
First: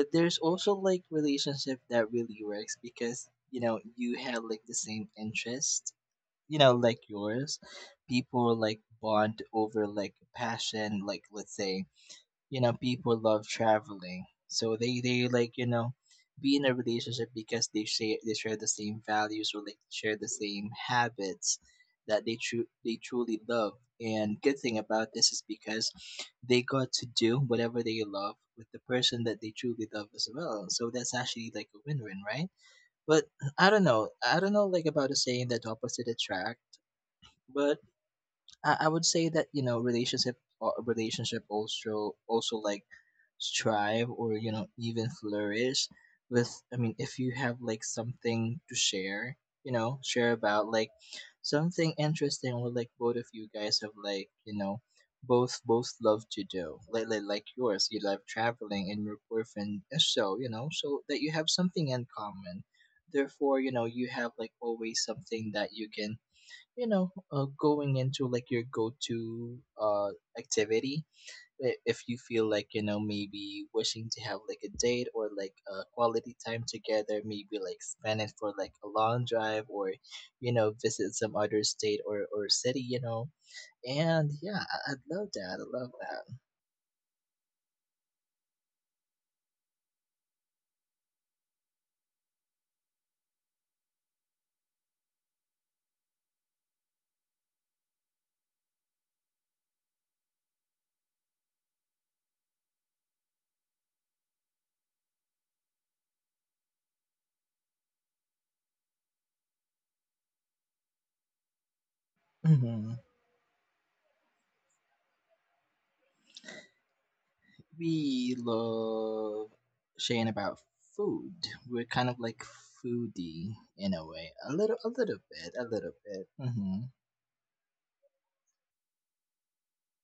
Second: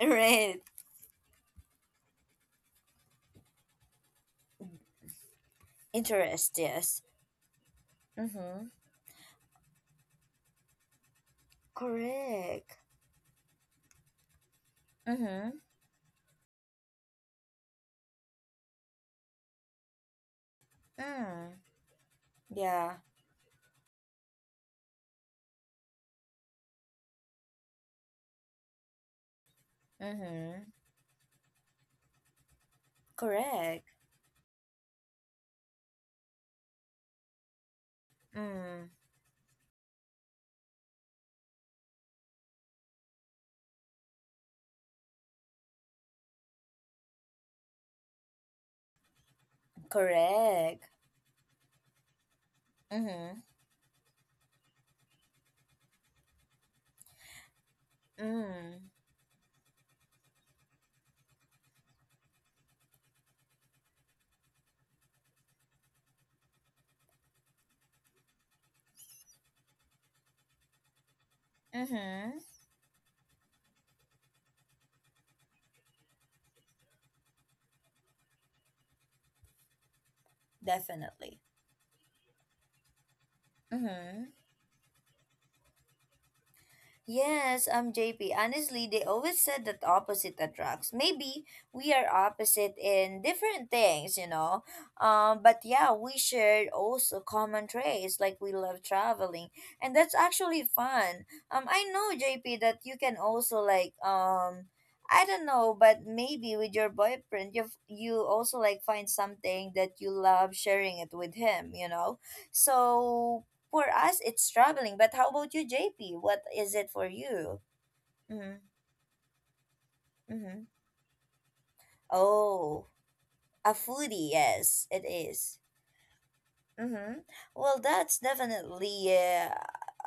there's right. also like relationship that really works because, you know, you have like the same interest, Interest, you know, yes. like yours. People Mm-hmm. like bond over like passion, like let's say, you Correct. know, people love traveling so they Mm-hmm. like, you know, be in a relationship because they share the same values or like share the same Mm. habits that they Yeah. they truly love. And good thing about this is because they got to do whatever they love with the person that they truly love as Mm-hmm. well, so that's actually like a win-win, right? But I don't Correct. know, I don't know like about the saying that opposite attract, but Mm. I would say that, you know, relationship, relationship also like strive or, you know, even flourish with, I mean, if you have like something to share, you know, share about Correct. like something interesting, or like both of Mm-hmm. you guys have like, you know, both love to do like like yours, you love Mm. traveling and your boyfriend is so, you know, so that you have something in common. Therefore, you know, you have like always something that you can, you know, going into like your go-to activity. I- if you Mm-hmm. feel like, you know, maybe wishing to have like a date or like a quality time together, maybe like spend it for like a long drive, or you know, visit some Definitely. other state or city, you know. Mm-hmm. And yeah, I, I'd love that, I love that. Yes, I'm JP. Honestly, they always said that opposite attracts. Maybe we are opposite in different things, you know. But yeah, we shared also common traits like we love traveling, and that's actually fun. I know, JP, that you can also like I don't know, but maybe with your boyfriend, you also like find something that you love sharing it with him, you know. Hmm. So for us, it's traveling. But how about you, JP? What is it for you? We Mm-hmm. love sharing Mm-hmm. about food. We're kind of like Oh, foodie a in a foodie. way, a little, Yes, it is. A little bit. Mm-hmm. Mm-hmm. Well, uh,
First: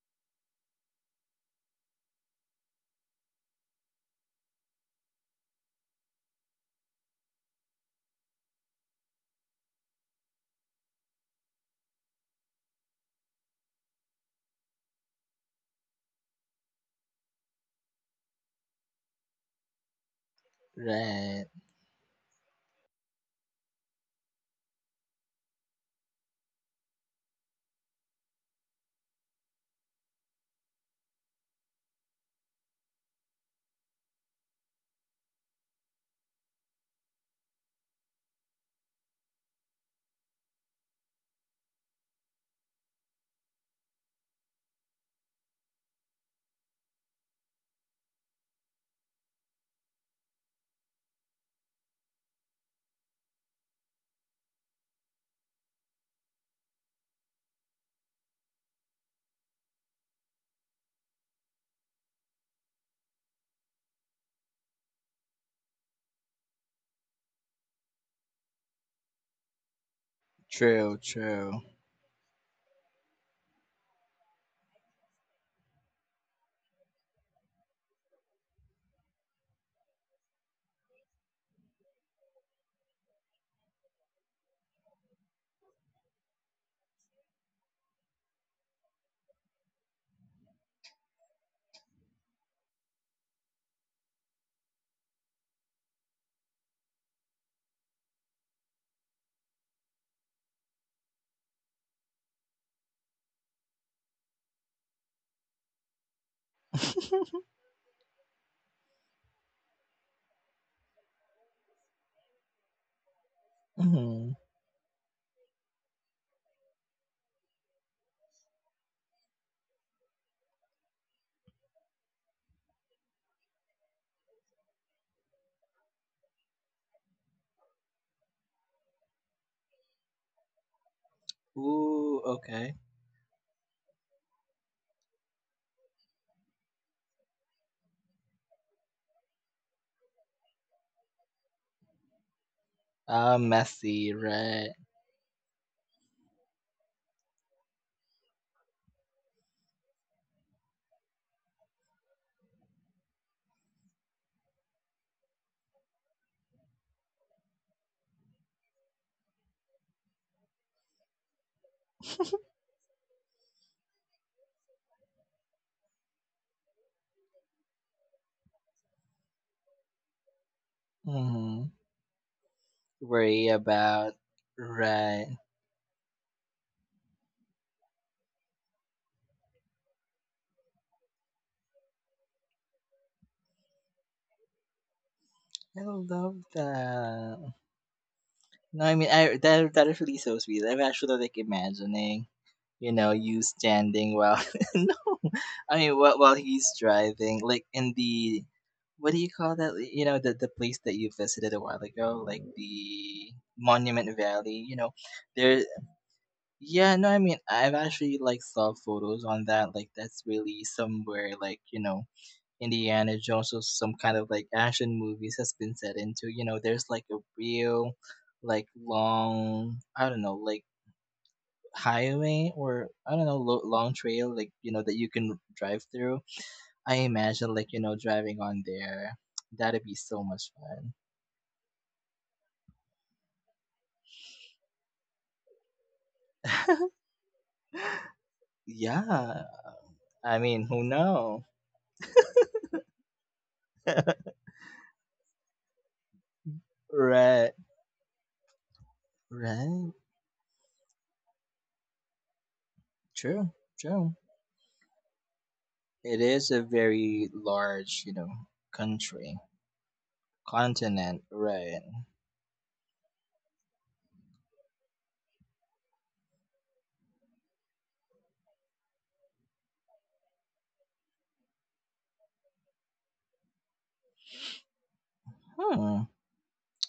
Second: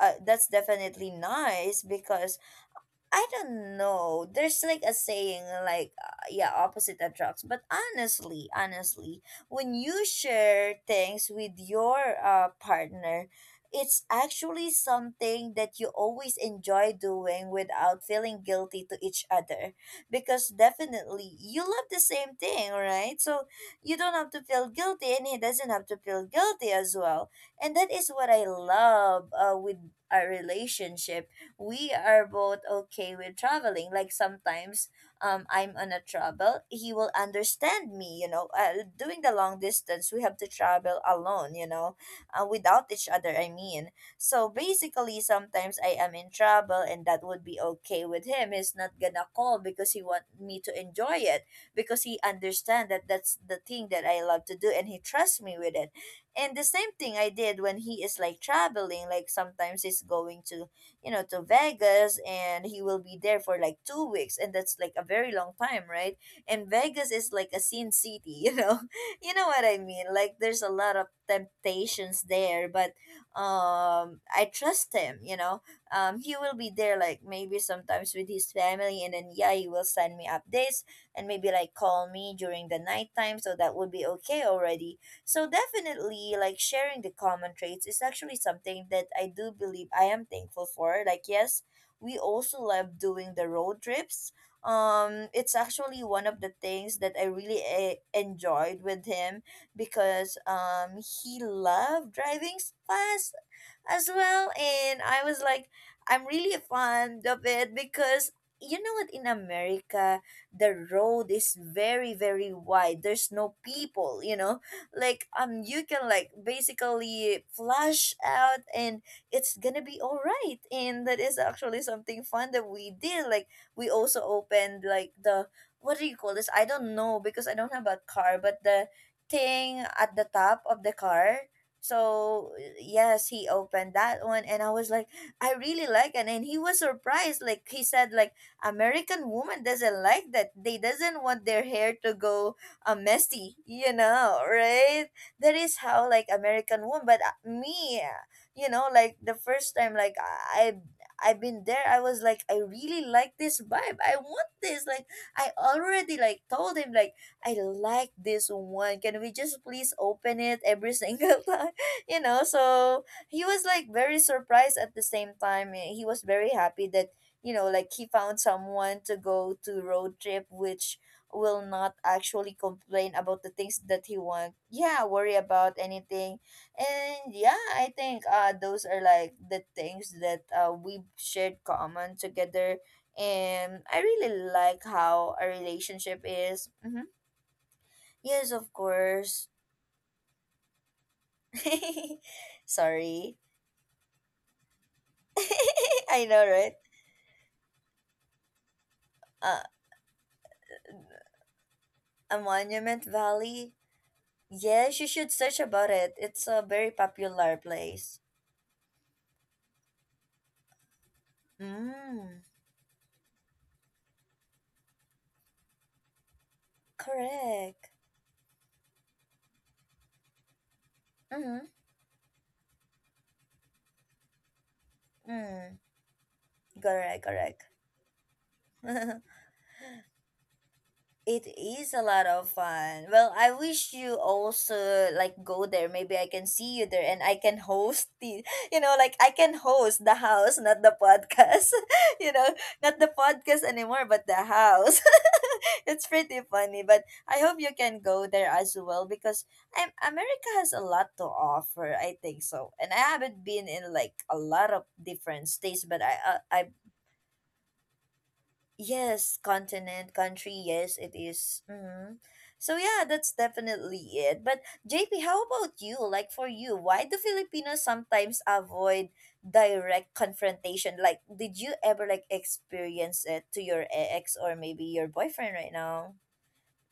uh, that's definitely nice because I don't know. There's like a saying, like, yeah, opposite attracts. But honestly, honestly, when you share things with your partner, it's actually something that you always enjoy doing without feeling guilty to each other because definitely Right. you love the same thing, right? So you don't have to feel guilty, and he doesn't have to feel guilty as well. And that is what I love, with a relationship we are both okay with traveling. Like sometimes I'm on a travel, he will understand me, you know. Doing the long distance, we have to travel alone, you know, without each other, I mean. So basically sometimes I am in trouble and that would be okay with him. He's not gonna call because he want me to enjoy it because he understand that that's the thing that I love to do and he trusts me with it. And the same thing I did when he is like traveling, like sometimes he's going to you know to Vegas and he will be there for like 2 weeks, and that's like a very long time, right? And Vegas is like a sin city, you know. You know what I mean, like there's a lot True, of true. temptations there, but I trust him, you know. He will be there like maybe sometimes with his family, and then yeah, he will send me updates and maybe like call me during the night time, so that would be okay already. So definitely, like sharing the common traits is actually something that I do believe I am thankful for. Like yes, we also love doing the road trips. It's actually one of the things that I really enjoyed with him because he loved driving fast as well. And I was like, I'm really fond of it because you know what, in America, the road is very, very wide. There's no people, Hmm. you know? Like, you can like basically flash out and it's gonna be all right. And that is actually something fun that we did. Like, we also opened like the, what do you call this? I don't know because I don't have a car, but the thing at the top of the car. Ooh, So okay. yes, he opened that one, and I was like, I really like it. And he was surprised. Like he said, like American woman doesn't like that. They doesn't want their hair to go Ah, messy, you messy, know, right. right? That is how like American woman. But me, you know, like the first time, like I've been there, I was like, I really like this vibe. I want this. Like I already like told him like I like this one. Can we just please open it every single time? You know, so he was like very surprised. At the same time, eh, he was very happy that you know, like he found someone to go to road trip which will Hmm. not actually complain about Worry the things that about, he want, yeah, right. worry about anything. And yeah, I think those are like the things that we shared common together, and I really like how our I relationship love is. Hmm, that. yes, of No, I mean, I, course. that that is really so sweet. I'm actually like imagining, you know, Sorry. you standing while, no, I mean, while I know, he's right? driving, like in the, what do you call Uh, that? You know, the place that you visited a while ago, a like Monument the Valley. Monument Valley. You know, Yes, you should search there about it. It's a very Yeah, no, I mean, popular I've place. actually like saw photos on that. Like, that's really somewhere like you know Mm, Indiana Jones or some kind of like action movies has been set into. You know, there's like a correct. real, like long, I don't know, like Mm-hmm. highway or I don't know, long trail like you know that you can Mm, drive through. I correct, imagine correct. like you know driving on there. That'd be so much fun. It is a lot of fun. Well, I wish you also like go there. Maybe I can see you there and I can host the, you know, like I Yeah, can host the I house, mean, not who the know? podcast. You know, not the podcast anymore, but the house. It's pretty funny, but I Right, hope you can go there as well because right. America has a lot to offer, I think so. And I haven't True, been in true. like a lot of different states, but I It uh, is a I very large, you know, country, yes, continent, country, yes, it continent, is. right? Mm-hmm. So yeah, that's definitely it. But JP, how about you? Like for you, why do Filipinos sometimes avoid direct confrontation? Like, did you ever like experience it to your ex or maybe your boyfriend right Hmm. now?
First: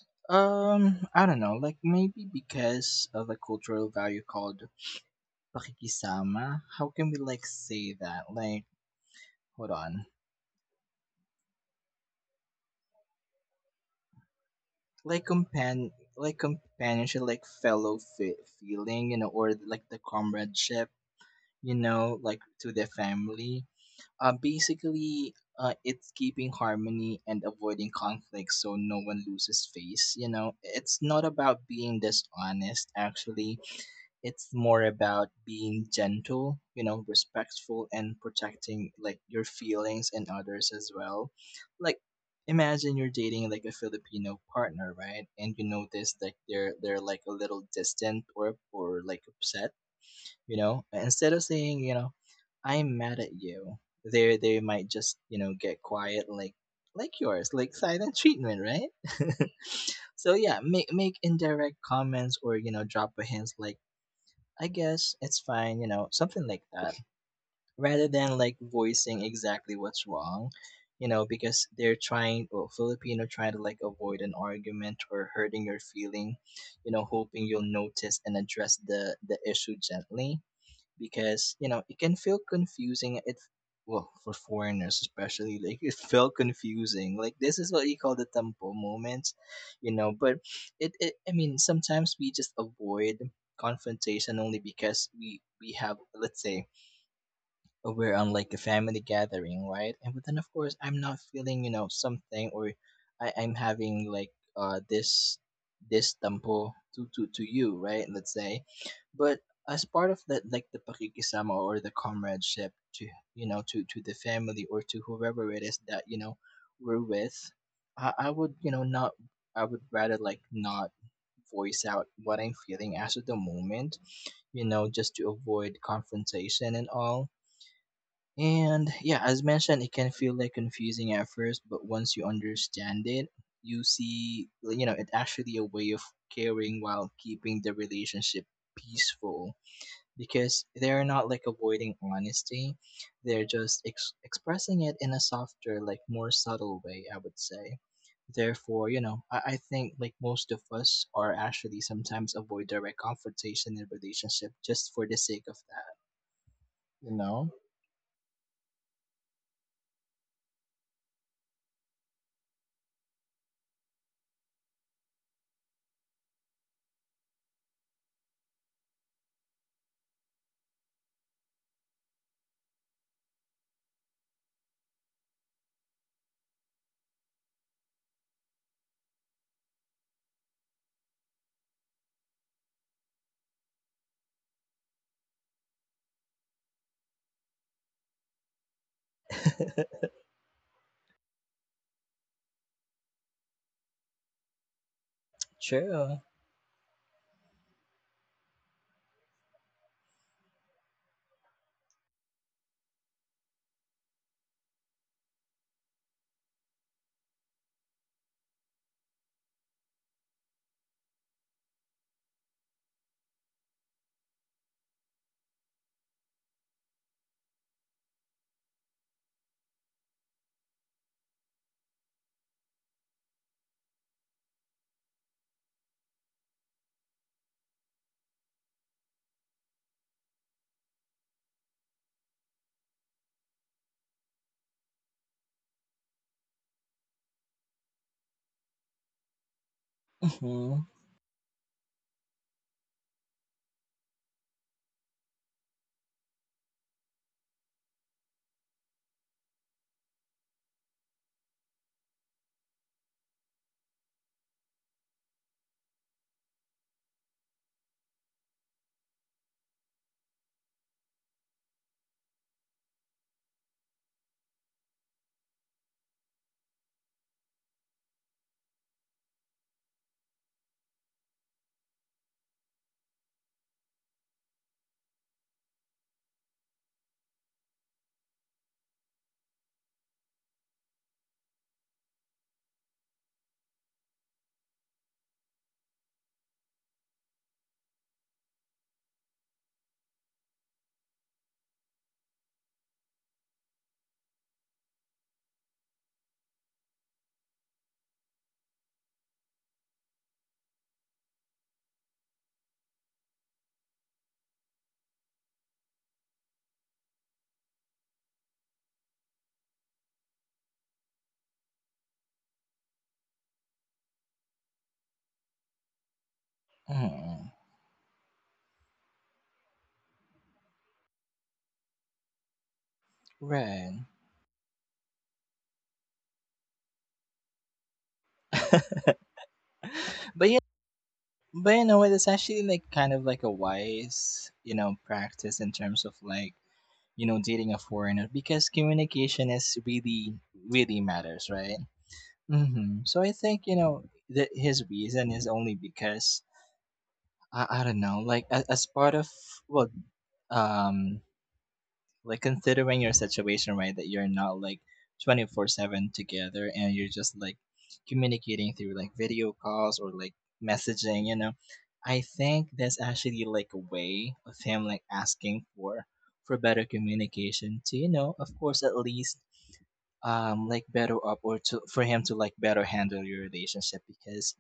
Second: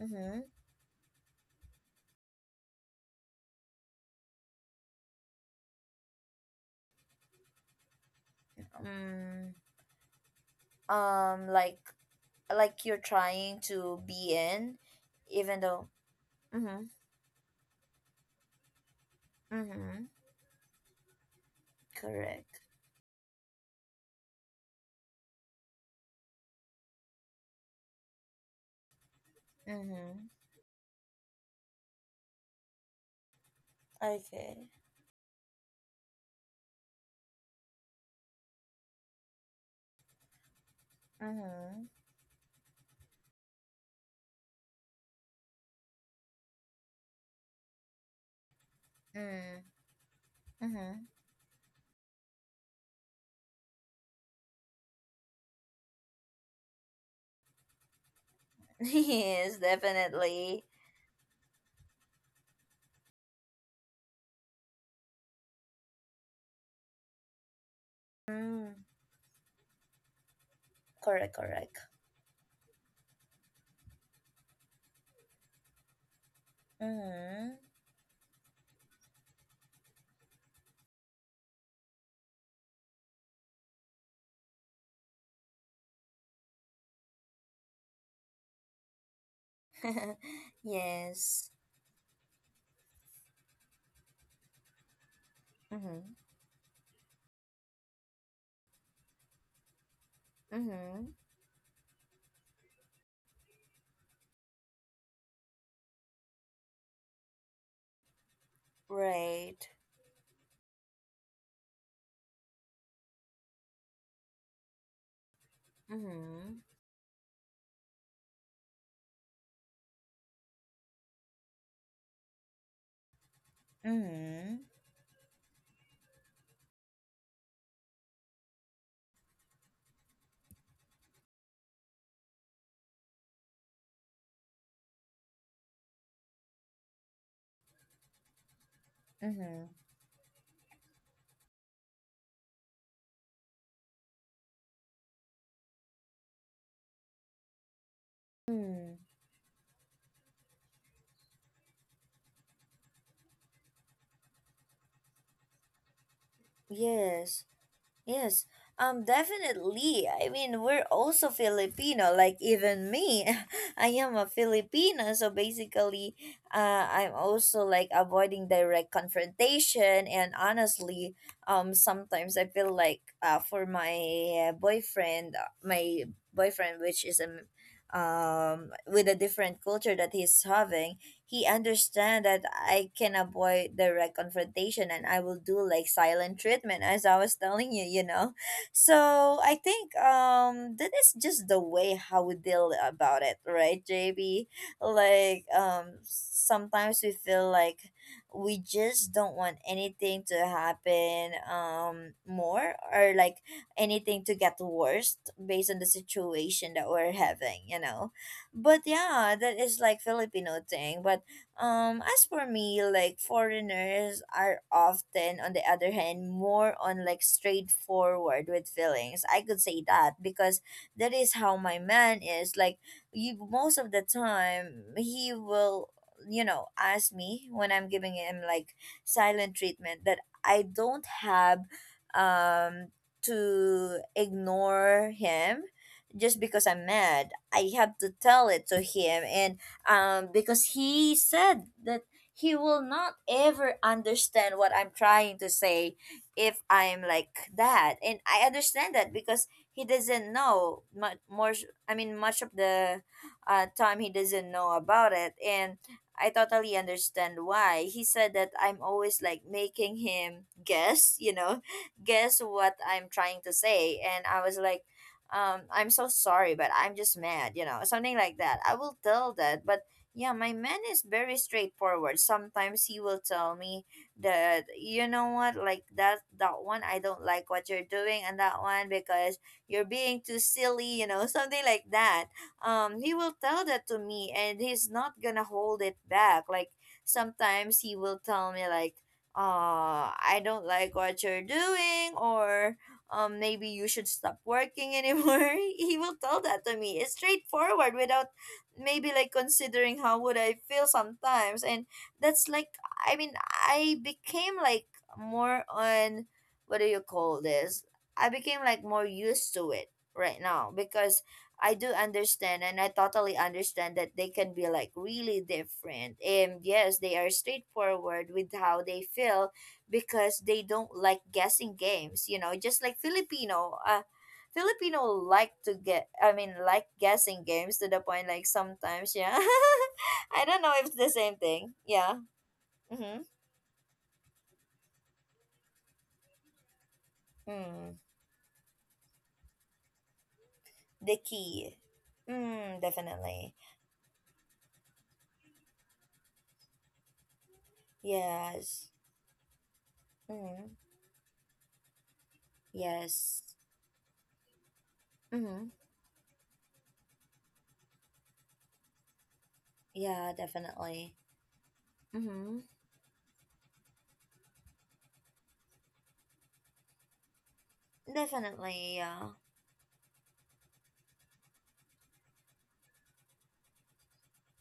Mm-hmm. I don't know. Like maybe because of the cultural value called pakikisama. How can we like say that? Like, Mm, hold on. um, like like you're trying to be in, Like even though. Like Mm-hmm. companionship, like feeling, you know, or like the Mm-hmm. comradeship, you know, like Correct. to the family. Basically, it's keeping harmony and avoiding conflict so no one loses face. Mm-hmm. You know, it's not about being dishonest, actually. It's Okay. more about being gentle, you know, respectful, and protecting, like, your feelings and others as well. Mm-hmm. Like, imagine you're dating, like, a Filipino partner, right? And you notice that they're like a little distant or, like, mm hmm correct. Mm hmm okay. mm upset. hmm You know, Mm-hmm. instead of saying, you know, I'm mad at you, they might just, you know, get quiet, like yours, like silent treatment, right? Yes, So yeah, definitely. make indirect comments, or you know, drop a hint like, I guess it's fine, you know, something like that, rather than like Mm, voicing exactly what's wrong. You know, correct, because correct. they're trying, or Filipino trying to, like, avoid an argument or hurting your feeling, you know, hoping Mm-hmm. you'll notice and address the issue gently. Because you know it can feel confusing. It, well, for foreigners especially, like, it felt confusing. Like this is what you call the tempo moment, you know. But it I Yes. mean sometimes we just avoid confrontation only because we have, Mm-hmm. let's say, we're on like a family gathering, right? And but then of course I'm Mm-hmm. not feeling, you know, something, or I'm having like this this tempo to, to you, right? Let's say. But Right. as part of that, like the pakikisama or the comradeship to, you know, to the family or to whoever it is that you know Mm-hmm. we're with, I would, you know, not, I would rather like not voice out what I'm feeling as of the moment, Mm-hmm. you know, just to avoid confrontation and all. And yeah, as mentioned, it can feel like confusing at first, but once you understand it, you see, like, you know, it's actually a way of caring while keeping the relationship peaceful, Mm-hmm. because they're not like avoiding honesty, they're just expressing it in a softer, like more subtle way, I would say. Therefore, Mm. you know, I think like most of us are actually sometimes avoid direct confrontation in relationship just for the sake of that, you Yes. know? Yes, definitely. I mean, we're also Filipino, like even me. I am a Filipino, so basically, I'm also like avoiding direct confrontation. And honestly, sometimes I feel like for my boyfriend, my boyfriend, which is a, with a different culture that he's having, he understand that I can avoid direct confrontation, and I will do like silent treatment as I was telling you, you know. So I think that is just the way how we deal about it, right, JB? Like True. sometimes we feel like we just don't want anything to happen more or like anything to get worse based on the situation that we're having, you know. But yeah, that is like Filipino thing. But as for me, like foreigners are often on the other hand more on like straightforward with feelings, I could say that because that is how my man is like. You most of the time, he will you know ask me when I'm giving him like silent treatment that I don't have um to ignore him just because I'm mad, I have to tell it to him. And because Mhm. he said that he will not ever understand what I'm trying to say if I'm like that. And I understand that because he doesn't know much more. I mean, much of the time he doesn't know about it. And I totally understand why. He said that I'm always like making him guess, you know, guess what I'm trying to say. And I was like, I'm so sorry, but I'm just mad, you know, something like that I will tell that. But yeah, my man is very straightforward. Sometimes he will tell me that you know what, like that one I don't like what you're doing, and that one because you're being too silly, you know. Something like that, he will tell that to me, and he's not gonna hold it back. Like sometimes he will tell me like I don't like what you're doing, or maybe you should stop working anymore. He will tell that to me. It's straightforward without maybe like considering how would I feel sometimes. And that's like, I mean, I became like more on, what do you call this, I became like more used to it right now because I do understand, and I totally understand that they can be like really different. And yes, they are Mhm. straightforward with how they feel because they don't like guessing games, you know, just like Filipino, Right. Filipino like to get, I mean, like guessing games, to the point like sometimes, yeah. I But yeah, don't know if it's the same thing, but you know what? yeah. It's actually like kind Mm-hmm. of like a wise, you know, practice in terms of like, you know, dating a Mm. foreigner because communication is really really The matters, key. right? Mm, Hmm. So I definitely. think, you know, that his reason is only because I don't know, like, as Yes. part of, well, Mm. um, like considering your Yes. situation, right, that you're not like Mm-hmm. 24/7 together and you're just like communicating through like video calls or Yeah, like definitely. messaging, you know. I Mm-hmm. think that's actually like a way of him like asking for better communication to, you know, of course Definitely, at yeah. least like better up or to, for him to like better handle your relationship, because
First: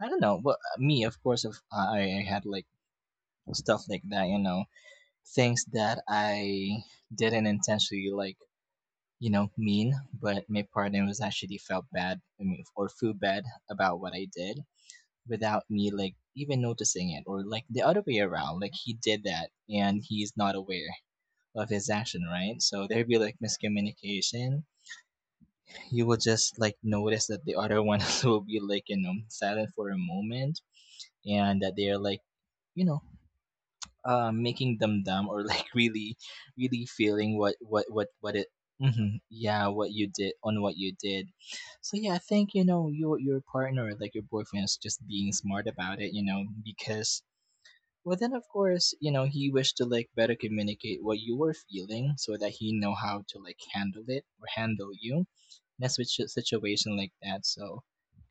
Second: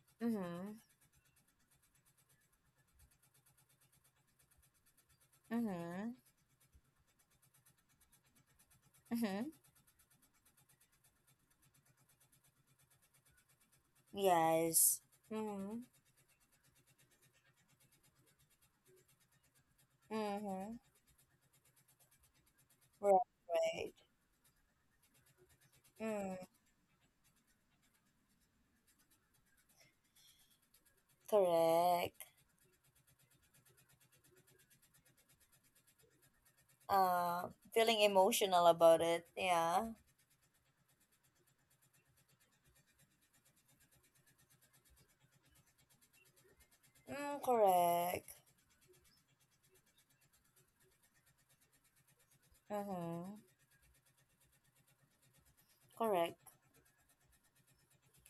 I don't know. Well, Mm-hmm. me, of course, if I had like stuff like that, you know, things that Mm-hmm. I didn't intentionally like, you Mm-hmm. know, mean, but my partner was actually felt bad, I mean, or feel bad about what I did Yes. without Mm-hmm. me like even noticing it, or like the other way around, like he did that and he's not Mm-hmm. aware of his action, right? So there'd be Right, like right. miscommunication. You will Mm, just like notice that the other one will be like, you know, silent for a moment and that they're like, correct. you know, making them dumb or like really really feeling Uh, what feeling it emotional about Mhm. it. Yeah, Yeah. what you did, on what you did. So yeah, I think, you know, your partner, like your boyfriend, is just being smart about it, you know, because Mm, well, then correct. of course, you know, he wished to like better communicate what you were feeling, so that he know how Mm-hmm. to like handle it or handle you in a Correct. situation like that, so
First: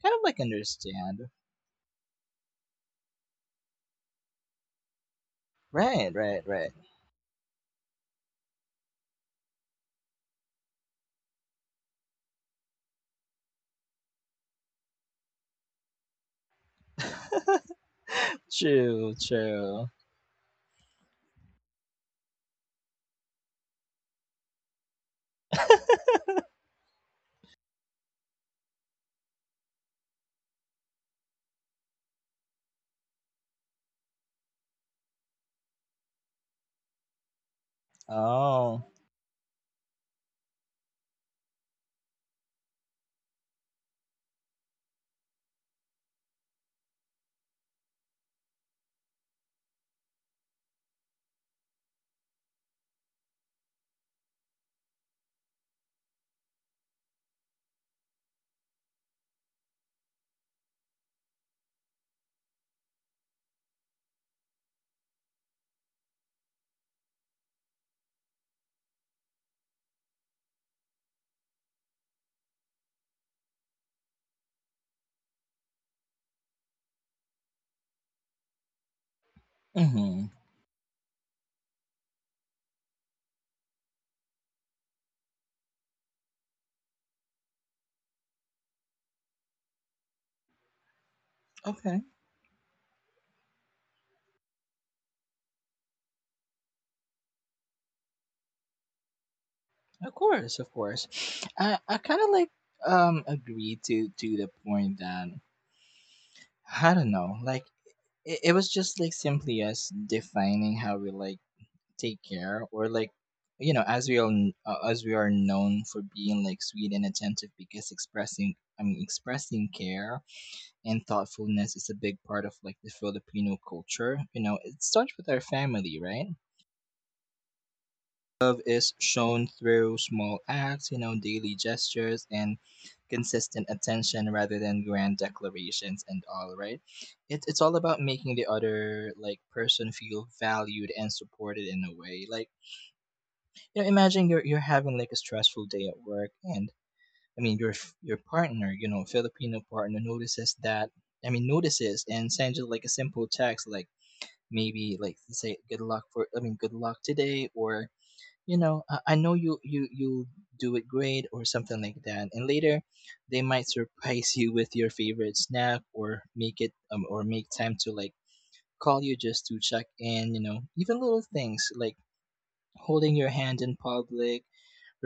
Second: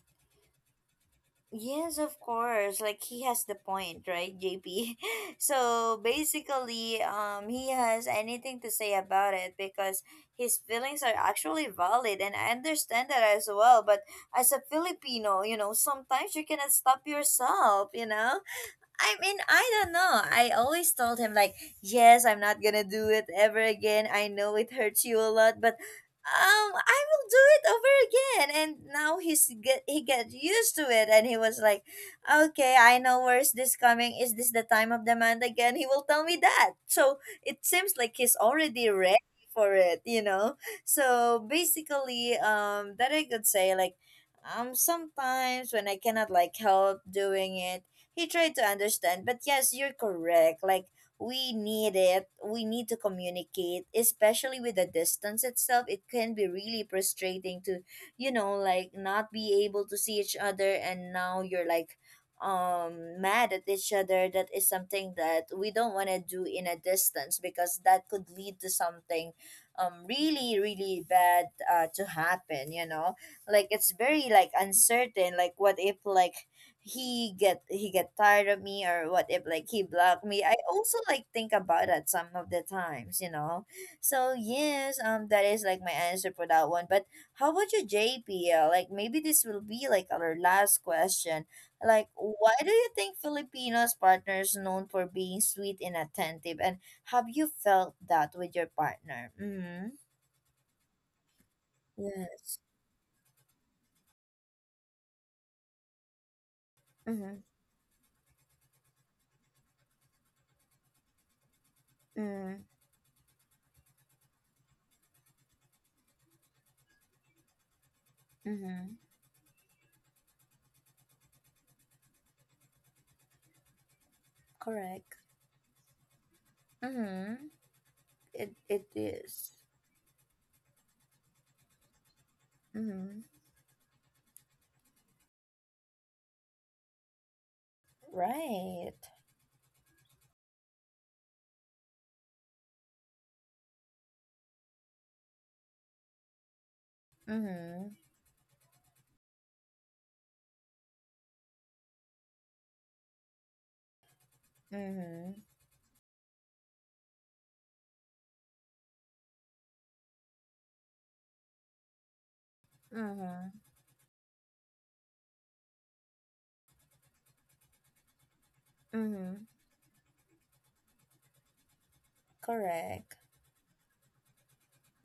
kind of like understand Yes, of course. Like he has the point, right, JP? So right right right basically, he has anything to say about it because his feelings are actually valid, and I understand that as well. But as a Filipino, you know, sometimes you cannot stop yourself. You know, true I mean, I true don't know. I always told him like, yes, I'm not gonna do it ever again. I know it hurts you a lot, but I will do it over again. And now he got used to it, and he was like, okay, I know where's this coming. Is this the time of the month again? He will tell me that. So it seems like he's oh already ready for it, you know. So basically, that I could say like. Sometimes when I cannot like help doing it, he tried to understand. But yes, you're correct. Like we need it. We need to communicate, especially with the distance itself. It can be really frustrating to, you know, like not be able to see each other, and now you're like mad at each other. That is something that we don't want to do in a distance because that could lead to something really really bad to happen, you know. Like it's very like uncertain, like what if like he get tired of me, or what if like he blocked mhm. me. I also like think about that some of the times, you know. So yes, that is like my answer for that one. But how about you, JPL? Like maybe this will be like our last question, Okay, like why do you think Filipinos partners known for being sweet and attentive, and have you felt that with your partner? Mm-hmm. of course, of course. I kind of like Yes. Agree to the point that I don't know, Mm-hmm. like it was just like simply us defining how we like take Mm-hmm. care or like, you know, as we all as we are known for being like sweet and attentive, because expressing, I mean Mm-hmm. expressing care and thoughtfulness is a big part of like the Filipino culture. You know, it starts Correct. with our family, right? Mm-hmm. it Love it is shown is. through small acts, you know, daily gestures and Mm-hmm. consistent attention rather than grand declarations and all, right? It, it's all about making the Right. other like person feel valued and supported in a way. Like, you know, imagine you're having like a stressful day at work and I mean your Mhm. your partner, you know, Filipino partner notices that, I mean notices and sends you like a simple text like, maybe like Mhm. say good luck for, I mean, good luck today, or you know, I know you do it great or something like that, and later they Mhm. might surprise you with your favorite snack or make it or make time to like call you just Mhm. to check in, you know. Even little things like holding Correct. your hand in public,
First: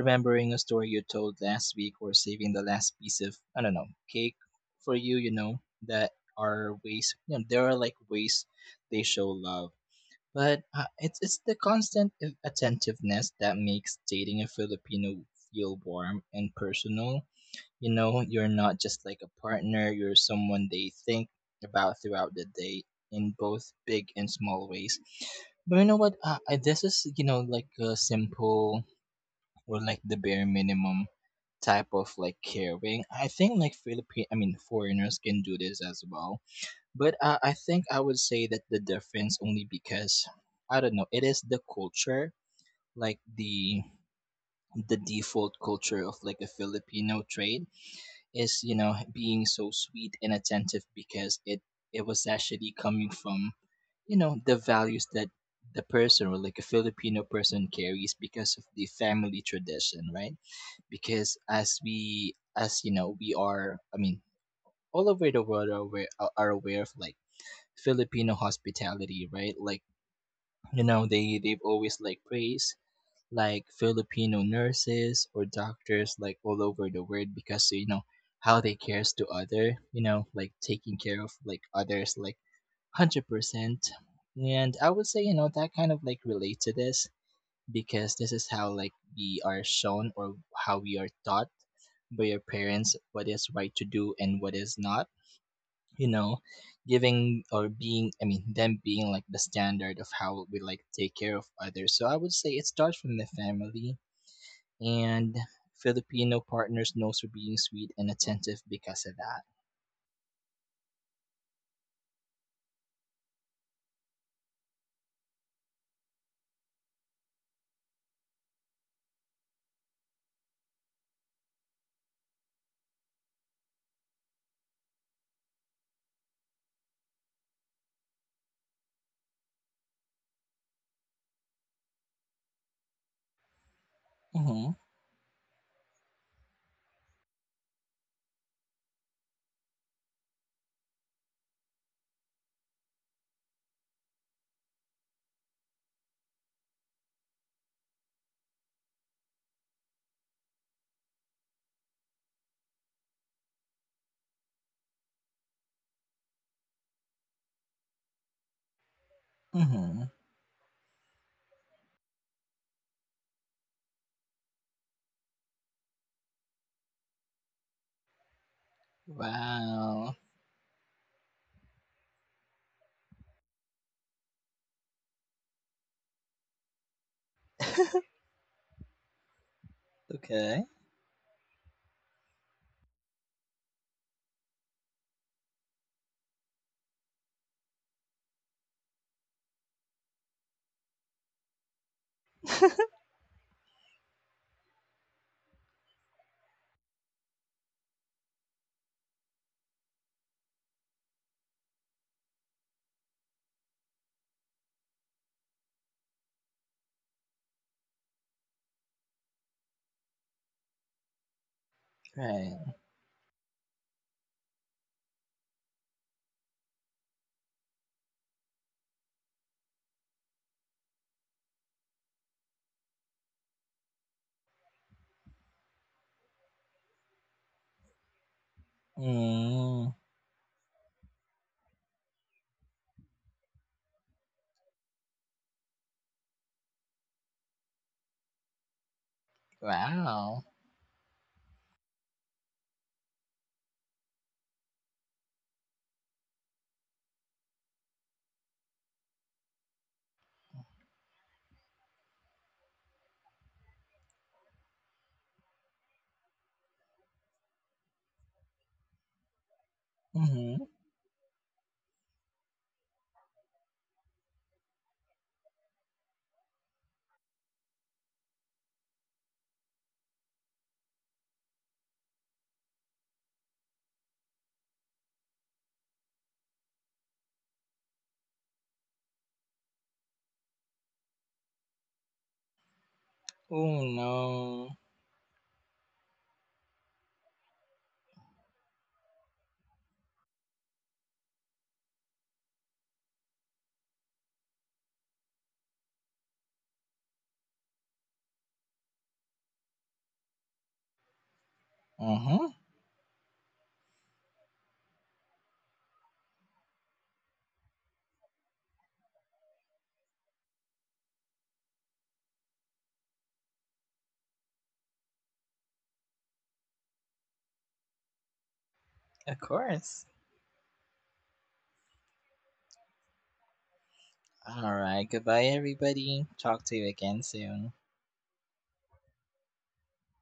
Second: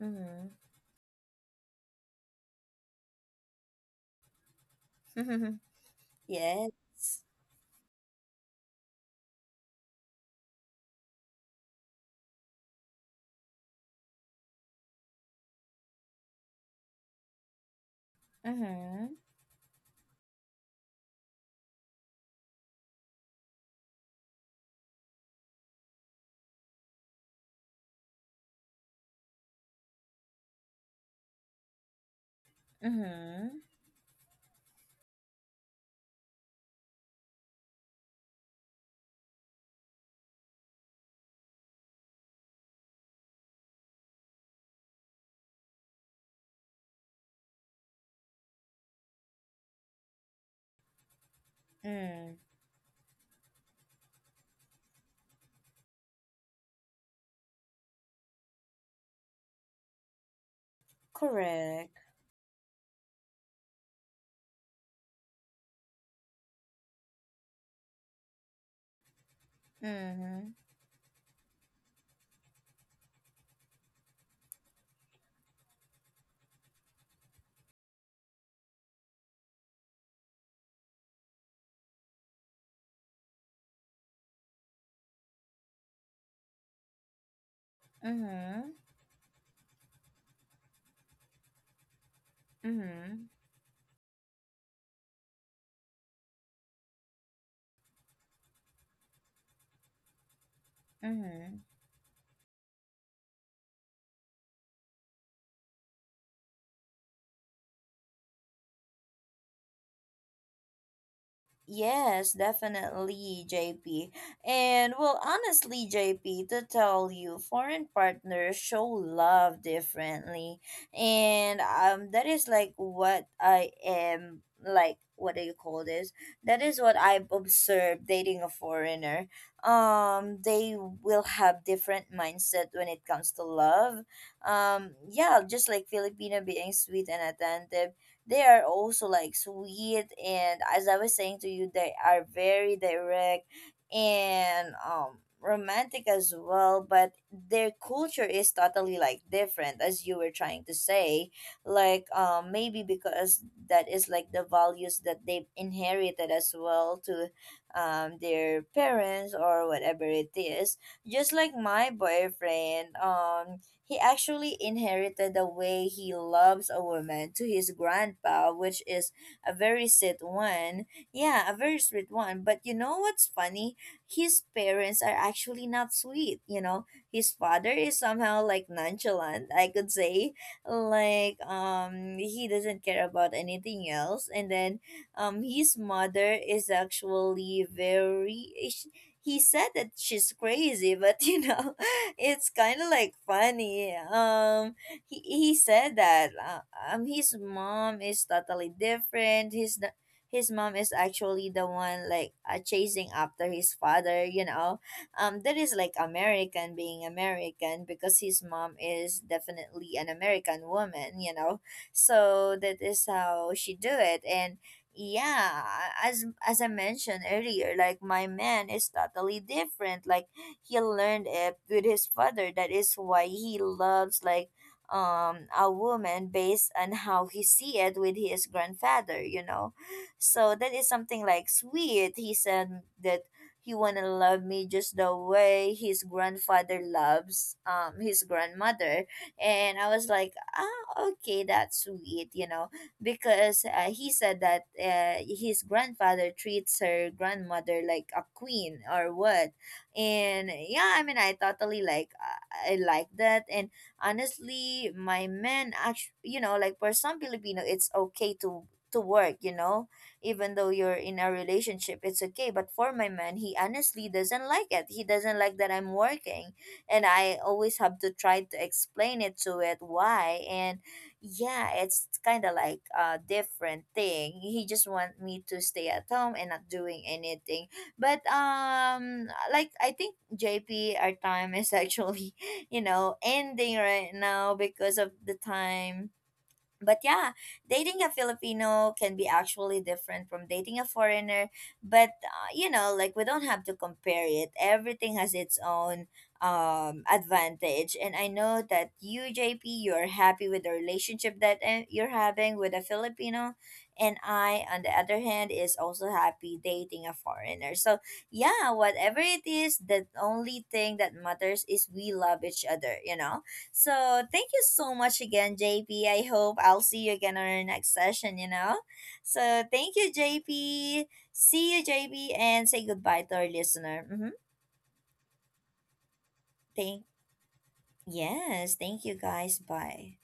Mhm. a story you told last week or saving the last piece of, I don't know, cake for you, you know, that Yes. are ways, you know, there are like ways they show love. But it's the constant attentiveness that makes dating a Filipino feel warm and personal. You know, you're not just Mhm. like a partner, you're someone they think about throughout the day in both big and small ways. But you know what? This is, you know, like a simple or like the bare minimum type of like caring. I think Mhm. like Philippine, I mean, foreigners can do this as well. But I think I would say that the difference only because I don't know. It is the culture, like the default culture of like a Filipino trade is, you know, being so sweet and attentive, because it was Mm. actually coming from, you know, the values that the person or like a Filipino person carries because of the family tradition, right? Because as Correct. we, as you know, we are, I mean, all over the world are aware of like Filipino hospitality, right? Like Mhm. you know, they they've always like praised like Filipino nurses or doctors like all over the world because you know how they cares to other, you know, like taking care of like others like 100%. And I would say, you know, that kind of like relate to this, because this is how Mhm. like we are shown or how we are taught by your parents Mhm. what is right to do and what is not, you know, giving or being, I mean them being like the standard of how we like take care of Mhm. others, so I would say it starts from the family, and Filipino partners knows for being sweet and attentive because of that Yes, definitely, JP. And well, honestly, JP, to tell you, foreign partners show love differently. And that is like what I am like, what do you call this? That is what I've observed dating a foreigner. They will have different mindset when it comes to love. mm-hmm. Yeah, just like Filipino being sweet and attentive, they are also like sweet, and as I was saying to you, they are very direct and romantic as well, but their culture is totally like different as you were trying to say. Like maybe because that is like the values that they've inherited as well to their parents or whatever Mm-hmm. it is. Just like my boyfriend, he actually inherited the way he loves a woman to his grandpa, which is a very sweet Wow. one. Yeah, a very sweet one. But you know what's funny? His parents are actually not sweet, you know? His father is somehow like nonchalant, I could say. Okay. Like he doesn't care about anything else, and then his mother is actually very, he said that she's crazy, but you know, it's kind of like funny. He said that his mom is totally different. His mom is actually the one like chasing after his father. You know, that is like American being American because his mom is definitely an American woman. You know, so Right. that is how she do it. And yeah, as I mentioned earlier, like my man is totally different. Like he learned it with his father, that is why he loves like a woman based on how he see it with his grandfather, you know. Mm. So that is something like sweet. He said that he wanna love me just the way his grandfather loves his grandmother. And I was like, Wow. ah, okay, that's sweet, you know, because he said that his grandfather treats her grandmother like a queen or what. And yeah, I mean, I totally like I like that. And honestly, my man, actually, you know, like for some Filipino, it's okay to work. You know, even Mm-hmm. though you're in a relationship, it's okay. But for my man, he honestly doesn't like it. He doesn't like that I'm working, and I always have to try to explain it to it why. And yeah, it's kind of like a different thing. He just want me to stay at home and not doing anything. But like I think, JP, our time is actually, you know, ending Oh right now no. because of the time. But yeah, dating a Filipino can be actually different from dating a foreigner. But you know, like we don't have to compare it. Everything has its own advantage, and I know that you, JP, you're happy with the relationship that you're Mm-hmm. having with a Filipino, and I, on the other hand, is also happy dating a foreigner. So yeah, whatever it is, the only thing that matters is we love each other. You know, so thank you so much again, JP. I hope I'll see you again on our next session, you know? Of So thank course. you, JP. See you, JP, and say goodbye to our listener. Mm-hmm. All right, goodbye everybody, talk to you Thank again soon. yes, thank you guys. Bye.